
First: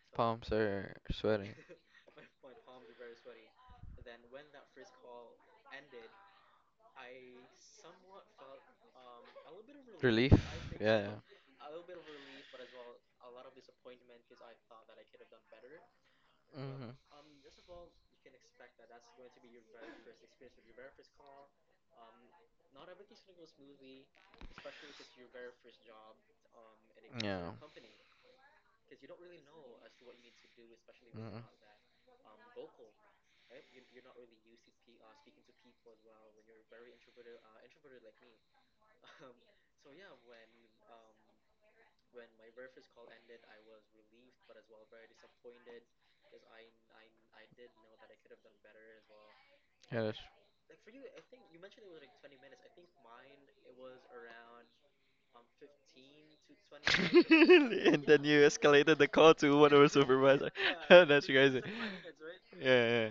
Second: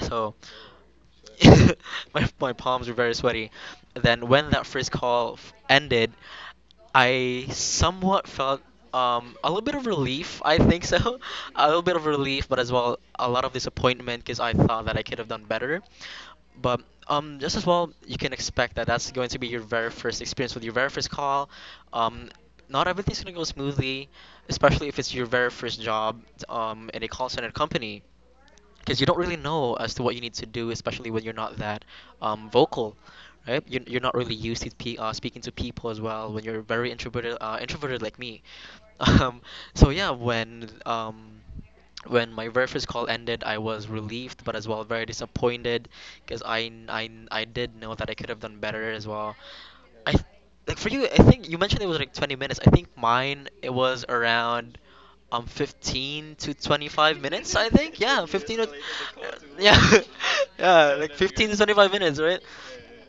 Speaker 1: So
Speaker 2: Palms are sweating.
Speaker 1: my palms were very sweaty. Then when that first call ended, I somewhat felt a little bit of
Speaker 2: Relief.
Speaker 1: relief. I think
Speaker 2: Yeah.
Speaker 1: so, a little bit of relief, but as well a lot of disappointment because I thought that I could have done better. But just as well, you can expect that that's going to be your very first experience with your very first call. Um, not everything's gonna go smoothly, especially if it's your very first job in a call center company, because you don't really know as to what you need to do, especially when you're not that vocal, right? You're not really used to speaking to people as well when you're very introverted, introverted like me. Um, so yeah, when my very first call ended, I was relieved, but as well very disappointed, because I did know that I could have done better as well. I
Speaker 2: Yes.
Speaker 1: th- like for you, I think you mentioned it was like 20 minutes. I think mine it was around 15 to 25 minutes, I think.
Speaker 2: And then
Speaker 1: Yeah,
Speaker 2: you
Speaker 1: 15 to
Speaker 2: escalated the call to one
Speaker 1: yeah,
Speaker 2: of our supervisor.
Speaker 1: yeah, like
Speaker 2: That's
Speaker 1: 15 to
Speaker 2: crazy.
Speaker 1: 25 minutes, right?
Speaker 2: Yeah, yeah.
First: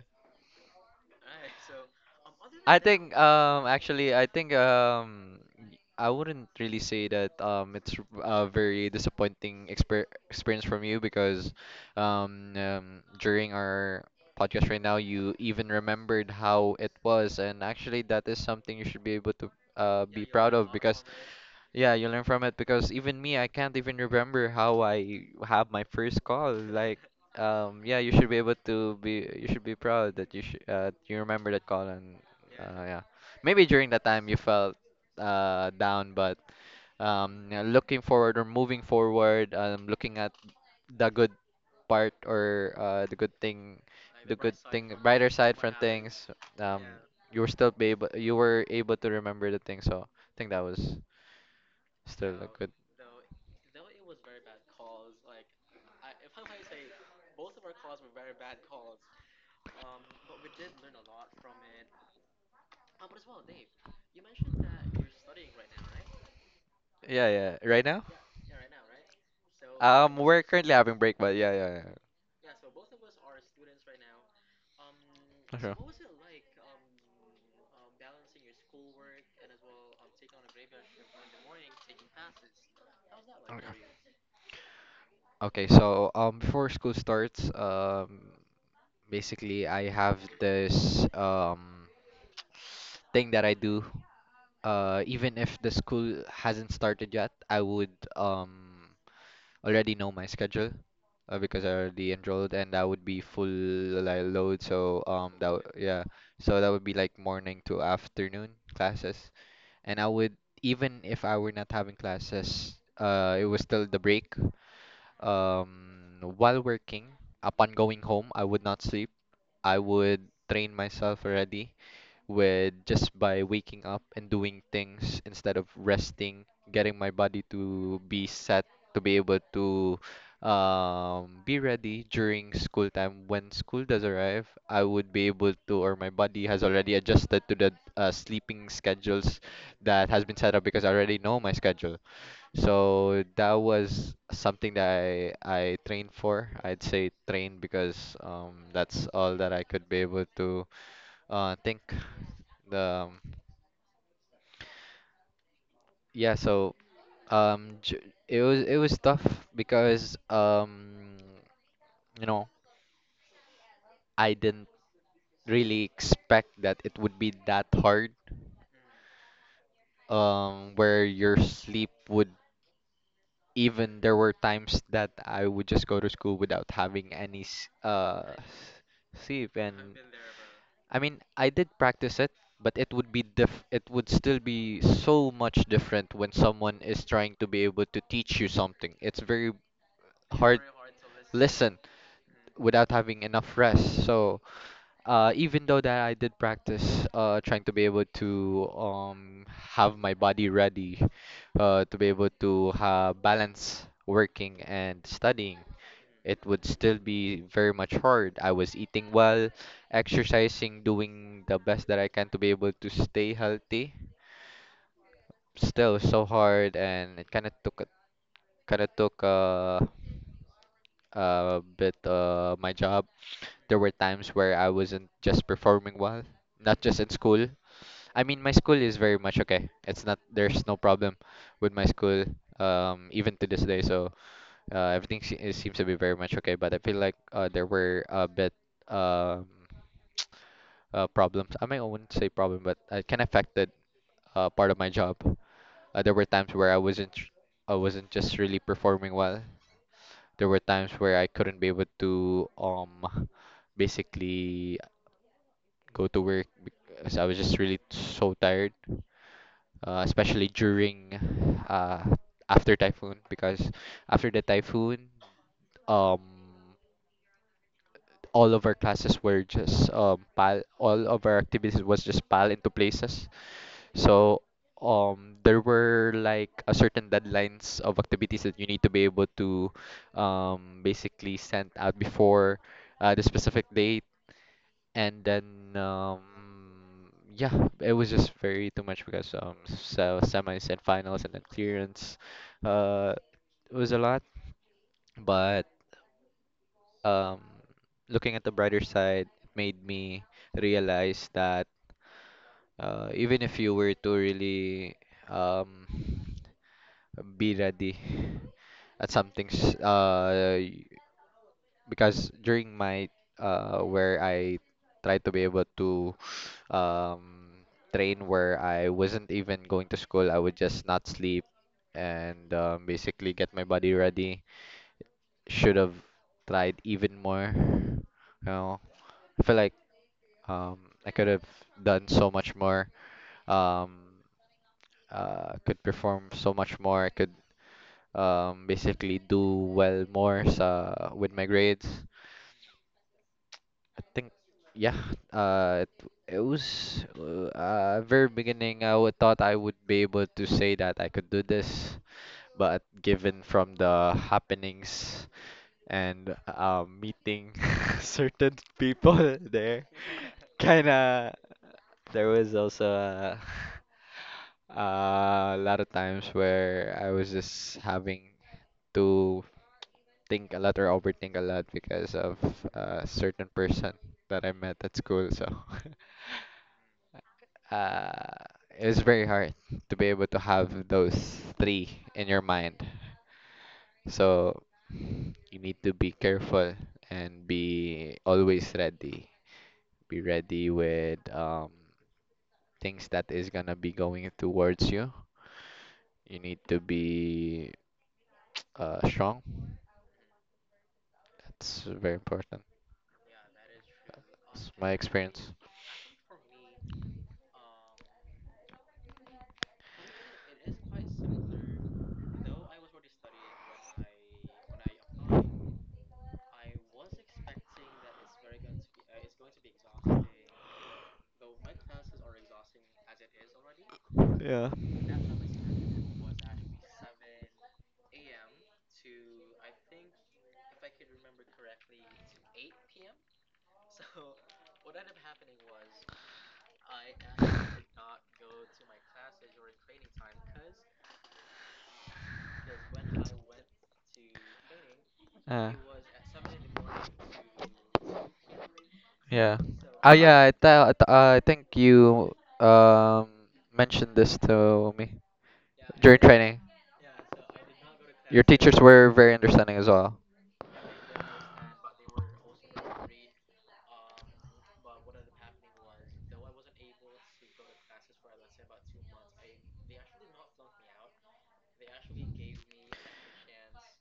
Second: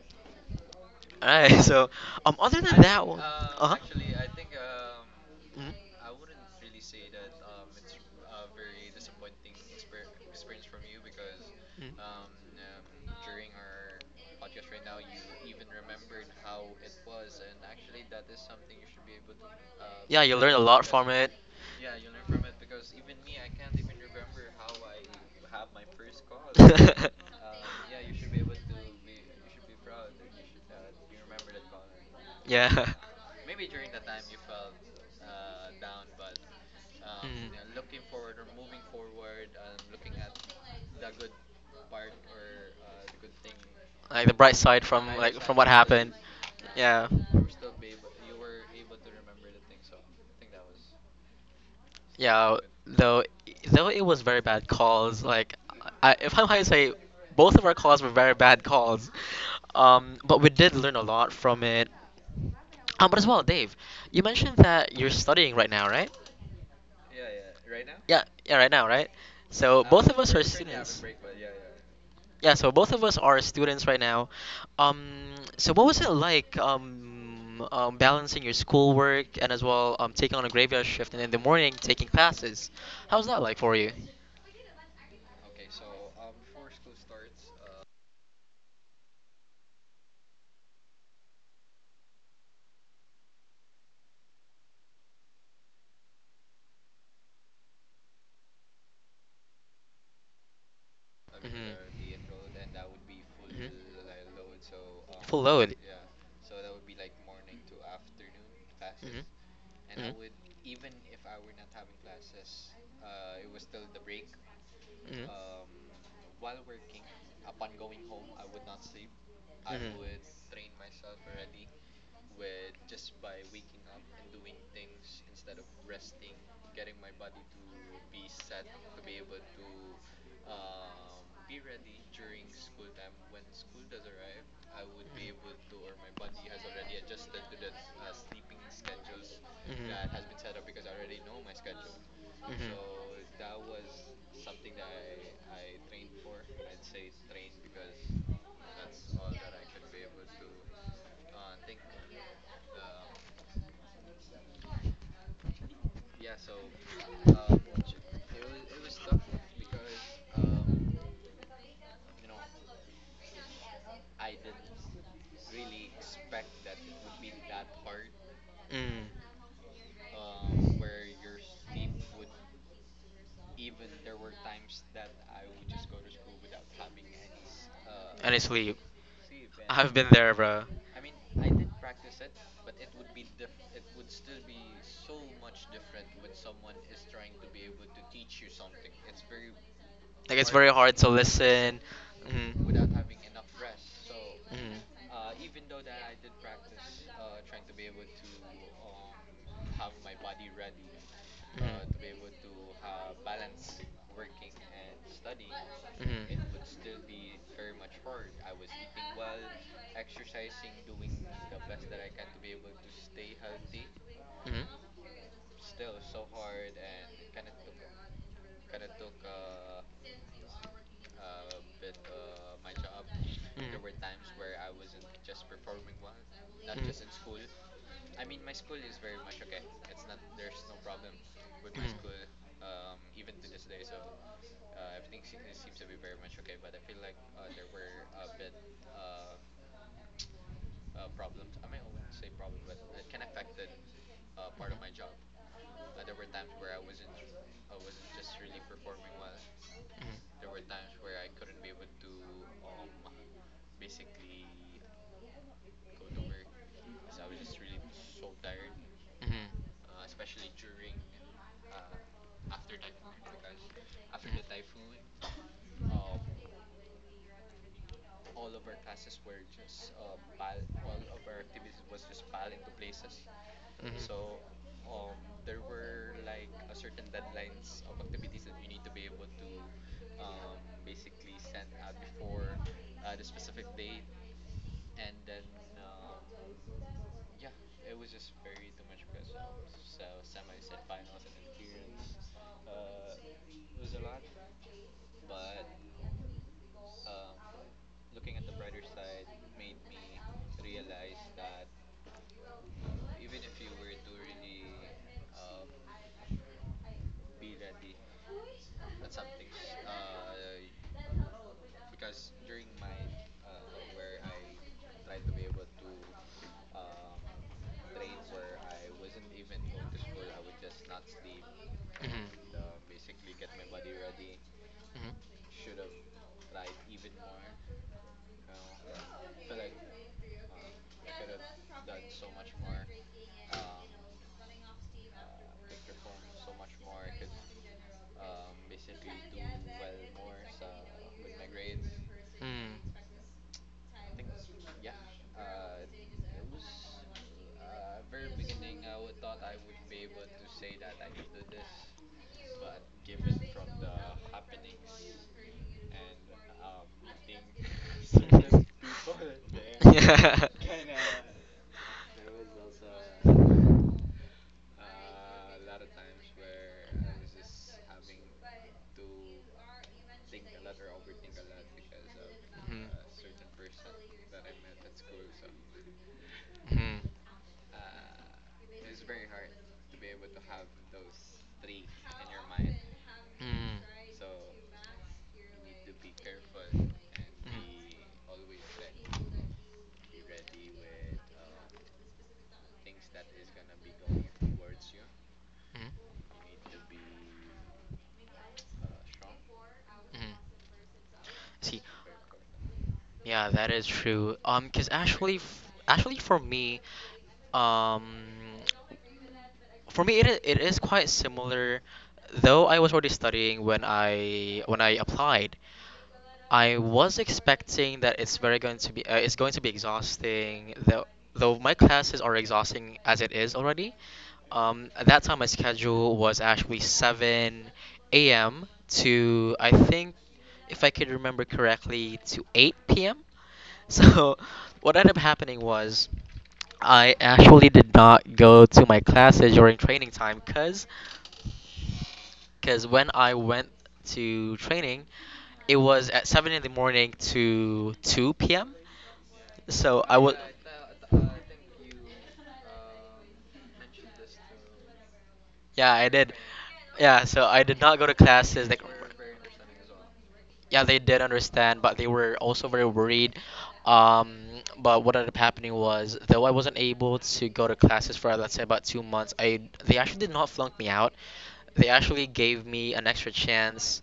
Speaker 1: All right. So other
Speaker 2: I
Speaker 1: than that
Speaker 2: think
Speaker 1: one. Uh-huh.
Speaker 2: actually,
Speaker 1: Mhm.
Speaker 2: I wouldn't really say that it's a very disappointing experience from you, because
Speaker 1: Mhm.
Speaker 2: um, um during our podcast right now you even remembered how it was, and actually that is something you should be able to
Speaker 1: Yeah,
Speaker 2: be
Speaker 1: you learn
Speaker 2: proud
Speaker 1: a
Speaker 2: of,
Speaker 1: lot
Speaker 2: because
Speaker 1: from it.
Speaker 2: yeah, you learn from it, because even me, I can't even remember how I have my first call like yeah, you should be able to be. You should be proud that you should. You remember that, Colin.
Speaker 1: Yeah.
Speaker 2: Yeah, maybe during that time you felt down, but yeah, looking forward or moving forward, looking at the
Speaker 1: Mhm.
Speaker 2: good part, or the good thing,
Speaker 1: Like the bright side from
Speaker 2: brighter
Speaker 1: like from
Speaker 2: side
Speaker 1: what
Speaker 2: from
Speaker 1: happened.
Speaker 2: things. Um,
Speaker 1: Yeah.
Speaker 2: you were still be able. You were able to remember the thing, so I think that was still a
Speaker 1: Yeah,
Speaker 2: good.
Speaker 1: though it was very bad calls. Like, I, if I'm high, say both of our calls were very bad calls. But we did learn a lot from it. But as well, Dave, you mentioned that you're studying right now, right?
Speaker 2: Yeah, yeah. Right now,
Speaker 1: Yeah, yeah, right now, right? So both of us are.
Speaker 2: we're currently having break, but yeah, yeah, yeah.
Speaker 1: Yeah, so both of us are students right now. So what was it like, balancing your schoolwork and as well taking on a graveyard shift and in the morning taking classes? How's that like
Speaker 2: Okay.
Speaker 1: for you?
Speaker 2: Okay, so before school starts, basically I have this thing that I do. Even if the school hasn't started yet, I would already know my schedule
Speaker 1: Hmm,
Speaker 2: because
Speaker 1: hmm.
Speaker 2: I already enrolled, and that would be full, like, load. So
Speaker 1: Full
Speaker 2: that
Speaker 1: load.
Speaker 2: yeah, so that would be like morning to afternoon classes,
Speaker 1: Hmm,
Speaker 2: and I would,
Speaker 1: hmm,
Speaker 2: even if I were not having classes, it was still the break. While working, upon going home, I would not sleep.
Speaker 1: hmm,
Speaker 2: I
Speaker 1: hmm.
Speaker 2: would train myself already with just by waking up and doing things instead of resting, getting my body to be set to be able to be ready during school time. When school does arrive, I would be able to, or my
Speaker 1: Mm-hmm.
Speaker 2: body has already adjusted to the sleeping schedules that has been set up because I already know my schedule. So that was something that I trained for. I'd say trained because that's all that I could be able to think. The yeah, so um j- it was tough because you know, I didn't really expect that it would be that hard, where your sleep would, even there were times that I would just go to school without having any
Speaker 1: Honestly, sleep,
Speaker 2: sleep, and
Speaker 1: been there, bro.
Speaker 2: I mean, I did practice it, but it would be diff it would still be so much different when someone is trying to be able to teach you something. It's very
Speaker 1: Like it's
Speaker 2: hard
Speaker 1: very hard to listen.
Speaker 2: listen
Speaker 1: Mm. Mm.
Speaker 2: without having
Speaker 1: Mm.
Speaker 2: enough rest. So even though that I did practice trying to be able to have my body ready to be able to ha balance working and studying, it would still be very much hard. I was eating well, exercising, doing the best that I can to be able to stay healthy.
Speaker 1: Mhm. Mhm.
Speaker 2: Still so hard, and it kind of took a bit my job, there were times where I wasn't just performing well, not just in school. I mean, my school is very much okay. It's not, there's no problem with my school, even to this day. So everything it seems to be very much okay. But I feel like there were a bit um problems. I mean, I wouldn't say problem, but it can affected part of my job. There were times where I wasn't just really performing well. There were times
Speaker 1: Mhm.
Speaker 2: where I couldn't be able to basically go to work because I was just really so tired,
Speaker 1: Mhm. Uh.
Speaker 2: especially during uh after typhoon, because after the typhoon, um all of our activities was just pal into places. So there were like a certain deadlines of activities that you need to be able to basically send out before the specific date, and then um yeah, it was just very too much because so semis and finals and then clearance, uh it was a lot, but um looking at the brighter side, it made me realize that even if you were to really um be ready at some things, because during my where I tried to be able to um train where I wasn't even going to school, I would just not sleep and basically get my body ready.
Speaker 1: Mhm.
Speaker 2: Should have tried even more. You know, I feel like um I could have done so much more. Um could perform so much more. I could basically do well more sa with my grades.
Speaker 1: Mm.
Speaker 2: I think yeah, it, it was very beginning I would thought I would be able to say that I could do this, but given from the happenings and meeting certain people there,
Speaker 1: There.
Speaker 2: kind of there was also a, a lot of times where I was just having to think a lot or overthink a lot because of a certain person that I met at school. So
Speaker 1: Mhm.
Speaker 2: uh, it was very hard to be able to have those three in your mind.
Speaker 1: Mm.
Speaker 2: So you need to be careful and be always ready. Be ready with things that is gonna be going towards you. You need to be strong.
Speaker 1: Mhm. Mhm. See,
Speaker 2: That's very important.
Speaker 1: yeah, that is true.
Speaker 2: That's
Speaker 1: 'Cause
Speaker 2: my
Speaker 1: actually,
Speaker 2: experience.
Speaker 1: f actually for me, um, for me, it is quite similar, though I was already studying when I applied. I was expecting that it's very going to be it's going to be exhausting. Though my classes are exhausting as it is already.
Speaker 2: Yeah.
Speaker 1: At that time, my schedule was actually 7 a.m. to, I think, if I could remember correctly, to 8 p.m. So, what ended up happening was I actually did not go to my classes during training time, because when I went to training,
Speaker 2: Uh,
Speaker 1: it was at 7 in the morning to 2 p.m.
Speaker 2: Yeah.
Speaker 1: So
Speaker 2: ah
Speaker 1: I was...
Speaker 2: yeah, I th- I, th- I think you um mentioned this to me
Speaker 1: Yeah, I
Speaker 2: during
Speaker 1: did.
Speaker 2: training.
Speaker 1: Yeah, so I did not go to
Speaker 2: Your
Speaker 1: class.
Speaker 2: teachers were very understanding as well.
Speaker 1: Yeah, they did understand, but they were also very worried. Um but what ended up happening was, though I wasn't able to go to classes for let's say about 2 months, I they actually did not flunk me out. They actually gave me an extra chance.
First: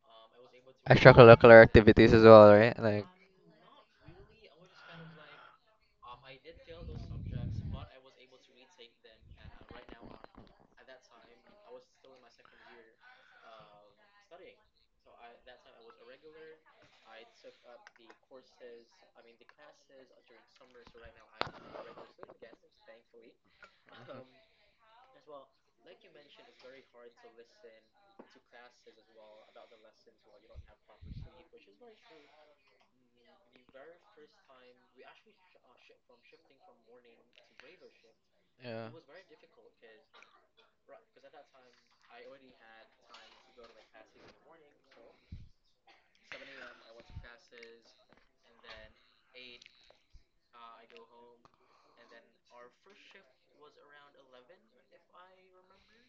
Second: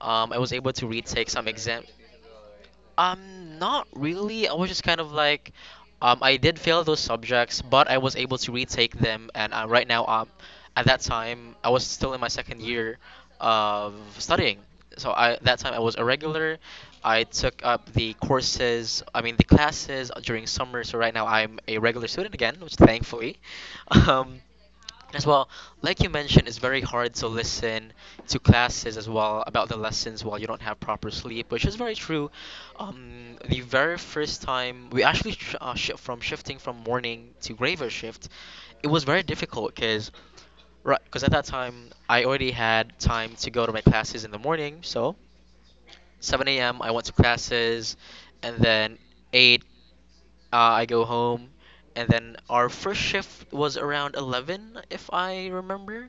Speaker 1: I was able to retake some.
Speaker 2: Extracurricular activities as well, right? Like
Speaker 1: Not really. I was just kind of like, I did fail those subjects, but I was able to retake them, and right now, at that time, I was still in my second year of studying. So I that time I was a regular. I took up the courses, I mean the classes during summer. So right now I'm a regular student again, which thankfully, um, as well, like you mentioned, it's very hard to listen to classes as well about the lessons while you don't have proper sleep, which is very true. The very first time we actually from shifting from morning to graveyard shift, it
Speaker 2: yeah,
Speaker 1: was very difficult because right, because at that time I already had time to go to my classes in the morning. So 7 a.m. I went to classes, and then 8, I go home, and then our first shift was around 11 if I remember.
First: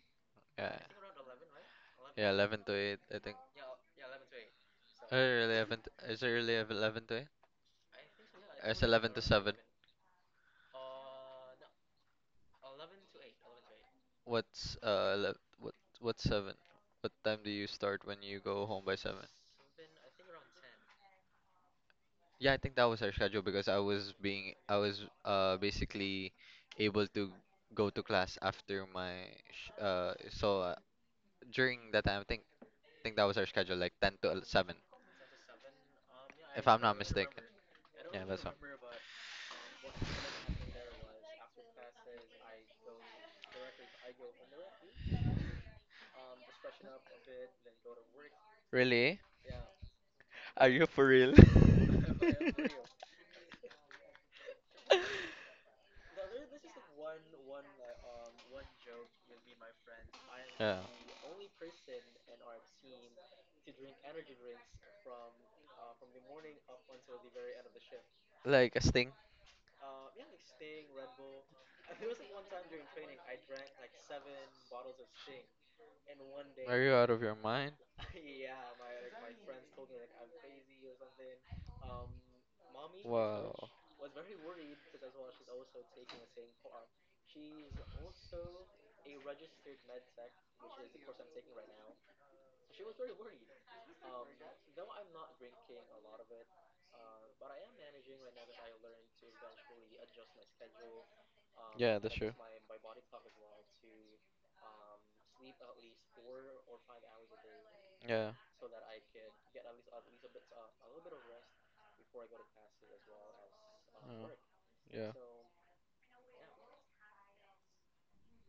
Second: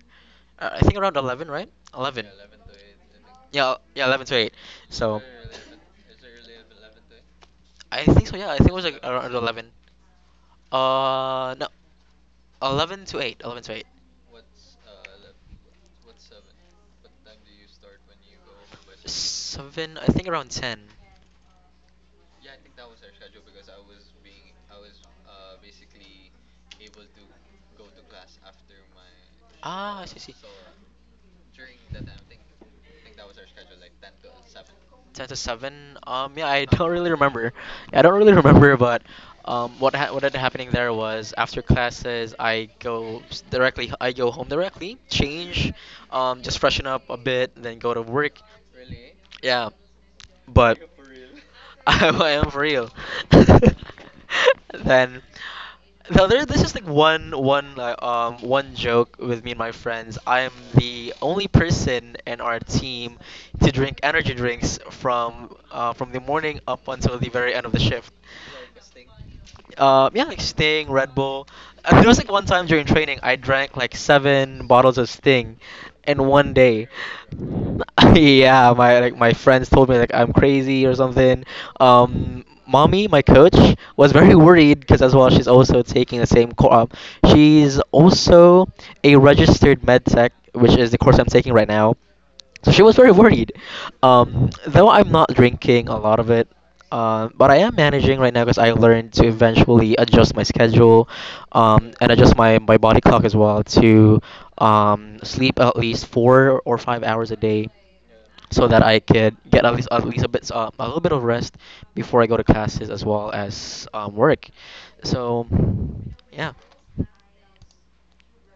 Speaker 2: yeah,
Speaker 1: I think around 11, right? 11.
Speaker 2: yeah. 11 to 8, I think.
Speaker 1: Yeah, yeah, 11 to 8. So.
Speaker 2: Or 11? To, is it really 11 to 8?
Speaker 1: I think so. Yeah, I think it
Speaker 2: It's
Speaker 1: was like
Speaker 2: 11 to
Speaker 1: around
Speaker 2: 7.
Speaker 1: 11. No, 11 to 8. 11 to 8.
Speaker 2: What's what's 7? What time do you start when you go home by 7?
Speaker 1: 7. I think around 10.
Speaker 2: Yeah, I think that was our schedule because I was basically able to go to class after my sh
Speaker 1: Ah, I see. I see.
Speaker 2: so during that time I think that was our schedule, like 10 to 7,
Speaker 1: 10 to 7. Yeah, I
Speaker 2: if I'm
Speaker 1: don't
Speaker 2: not
Speaker 1: really
Speaker 2: mistaken.
Speaker 1: remember. Yeah, I don't really remember, but what ended happening there was, after classes, I go s- directly. I go home directly, change, just freshen up a bit, then go to work.
Speaker 2: Really?
Speaker 1: Yeah,
Speaker 2: Are
Speaker 1: but
Speaker 2: you for real?
Speaker 1: I am for real. Then now there this is like one joke with me and my friends. I am
Speaker 2: Yeah.
Speaker 1: the only person in our team to drink energy drinks from the morning up until the very end of the shift.
Speaker 2: Like a sting?
Speaker 1: Yeah, like Sting, Red Bull. And there was like one time during training, I drank like 7 bottles of Sting in one
Speaker 2: Are
Speaker 1: day.
Speaker 2: you out of your mind?
Speaker 1: Yeah, my like my friends told me like I'm crazy or something. Mommy, my coach,
Speaker 2: Wow.
Speaker 1: was very worried because as well she's also taking the same course. She's also a registered med tech, which is the course I'm taking right now. So she was very worried. Though I'm not drinking a lot of it. But I am managing right now because I learned to eventually adjust my schedule, and adjust my body clock as well to sleep at least 4 or 5 hours a day,
Speaker 2: Yeah,
Speaker 1: so that I could get at least a bit a little bit of rest before I go to classes as well as work.
Speaker 2: yeah.
Speaker 1: So, yeah.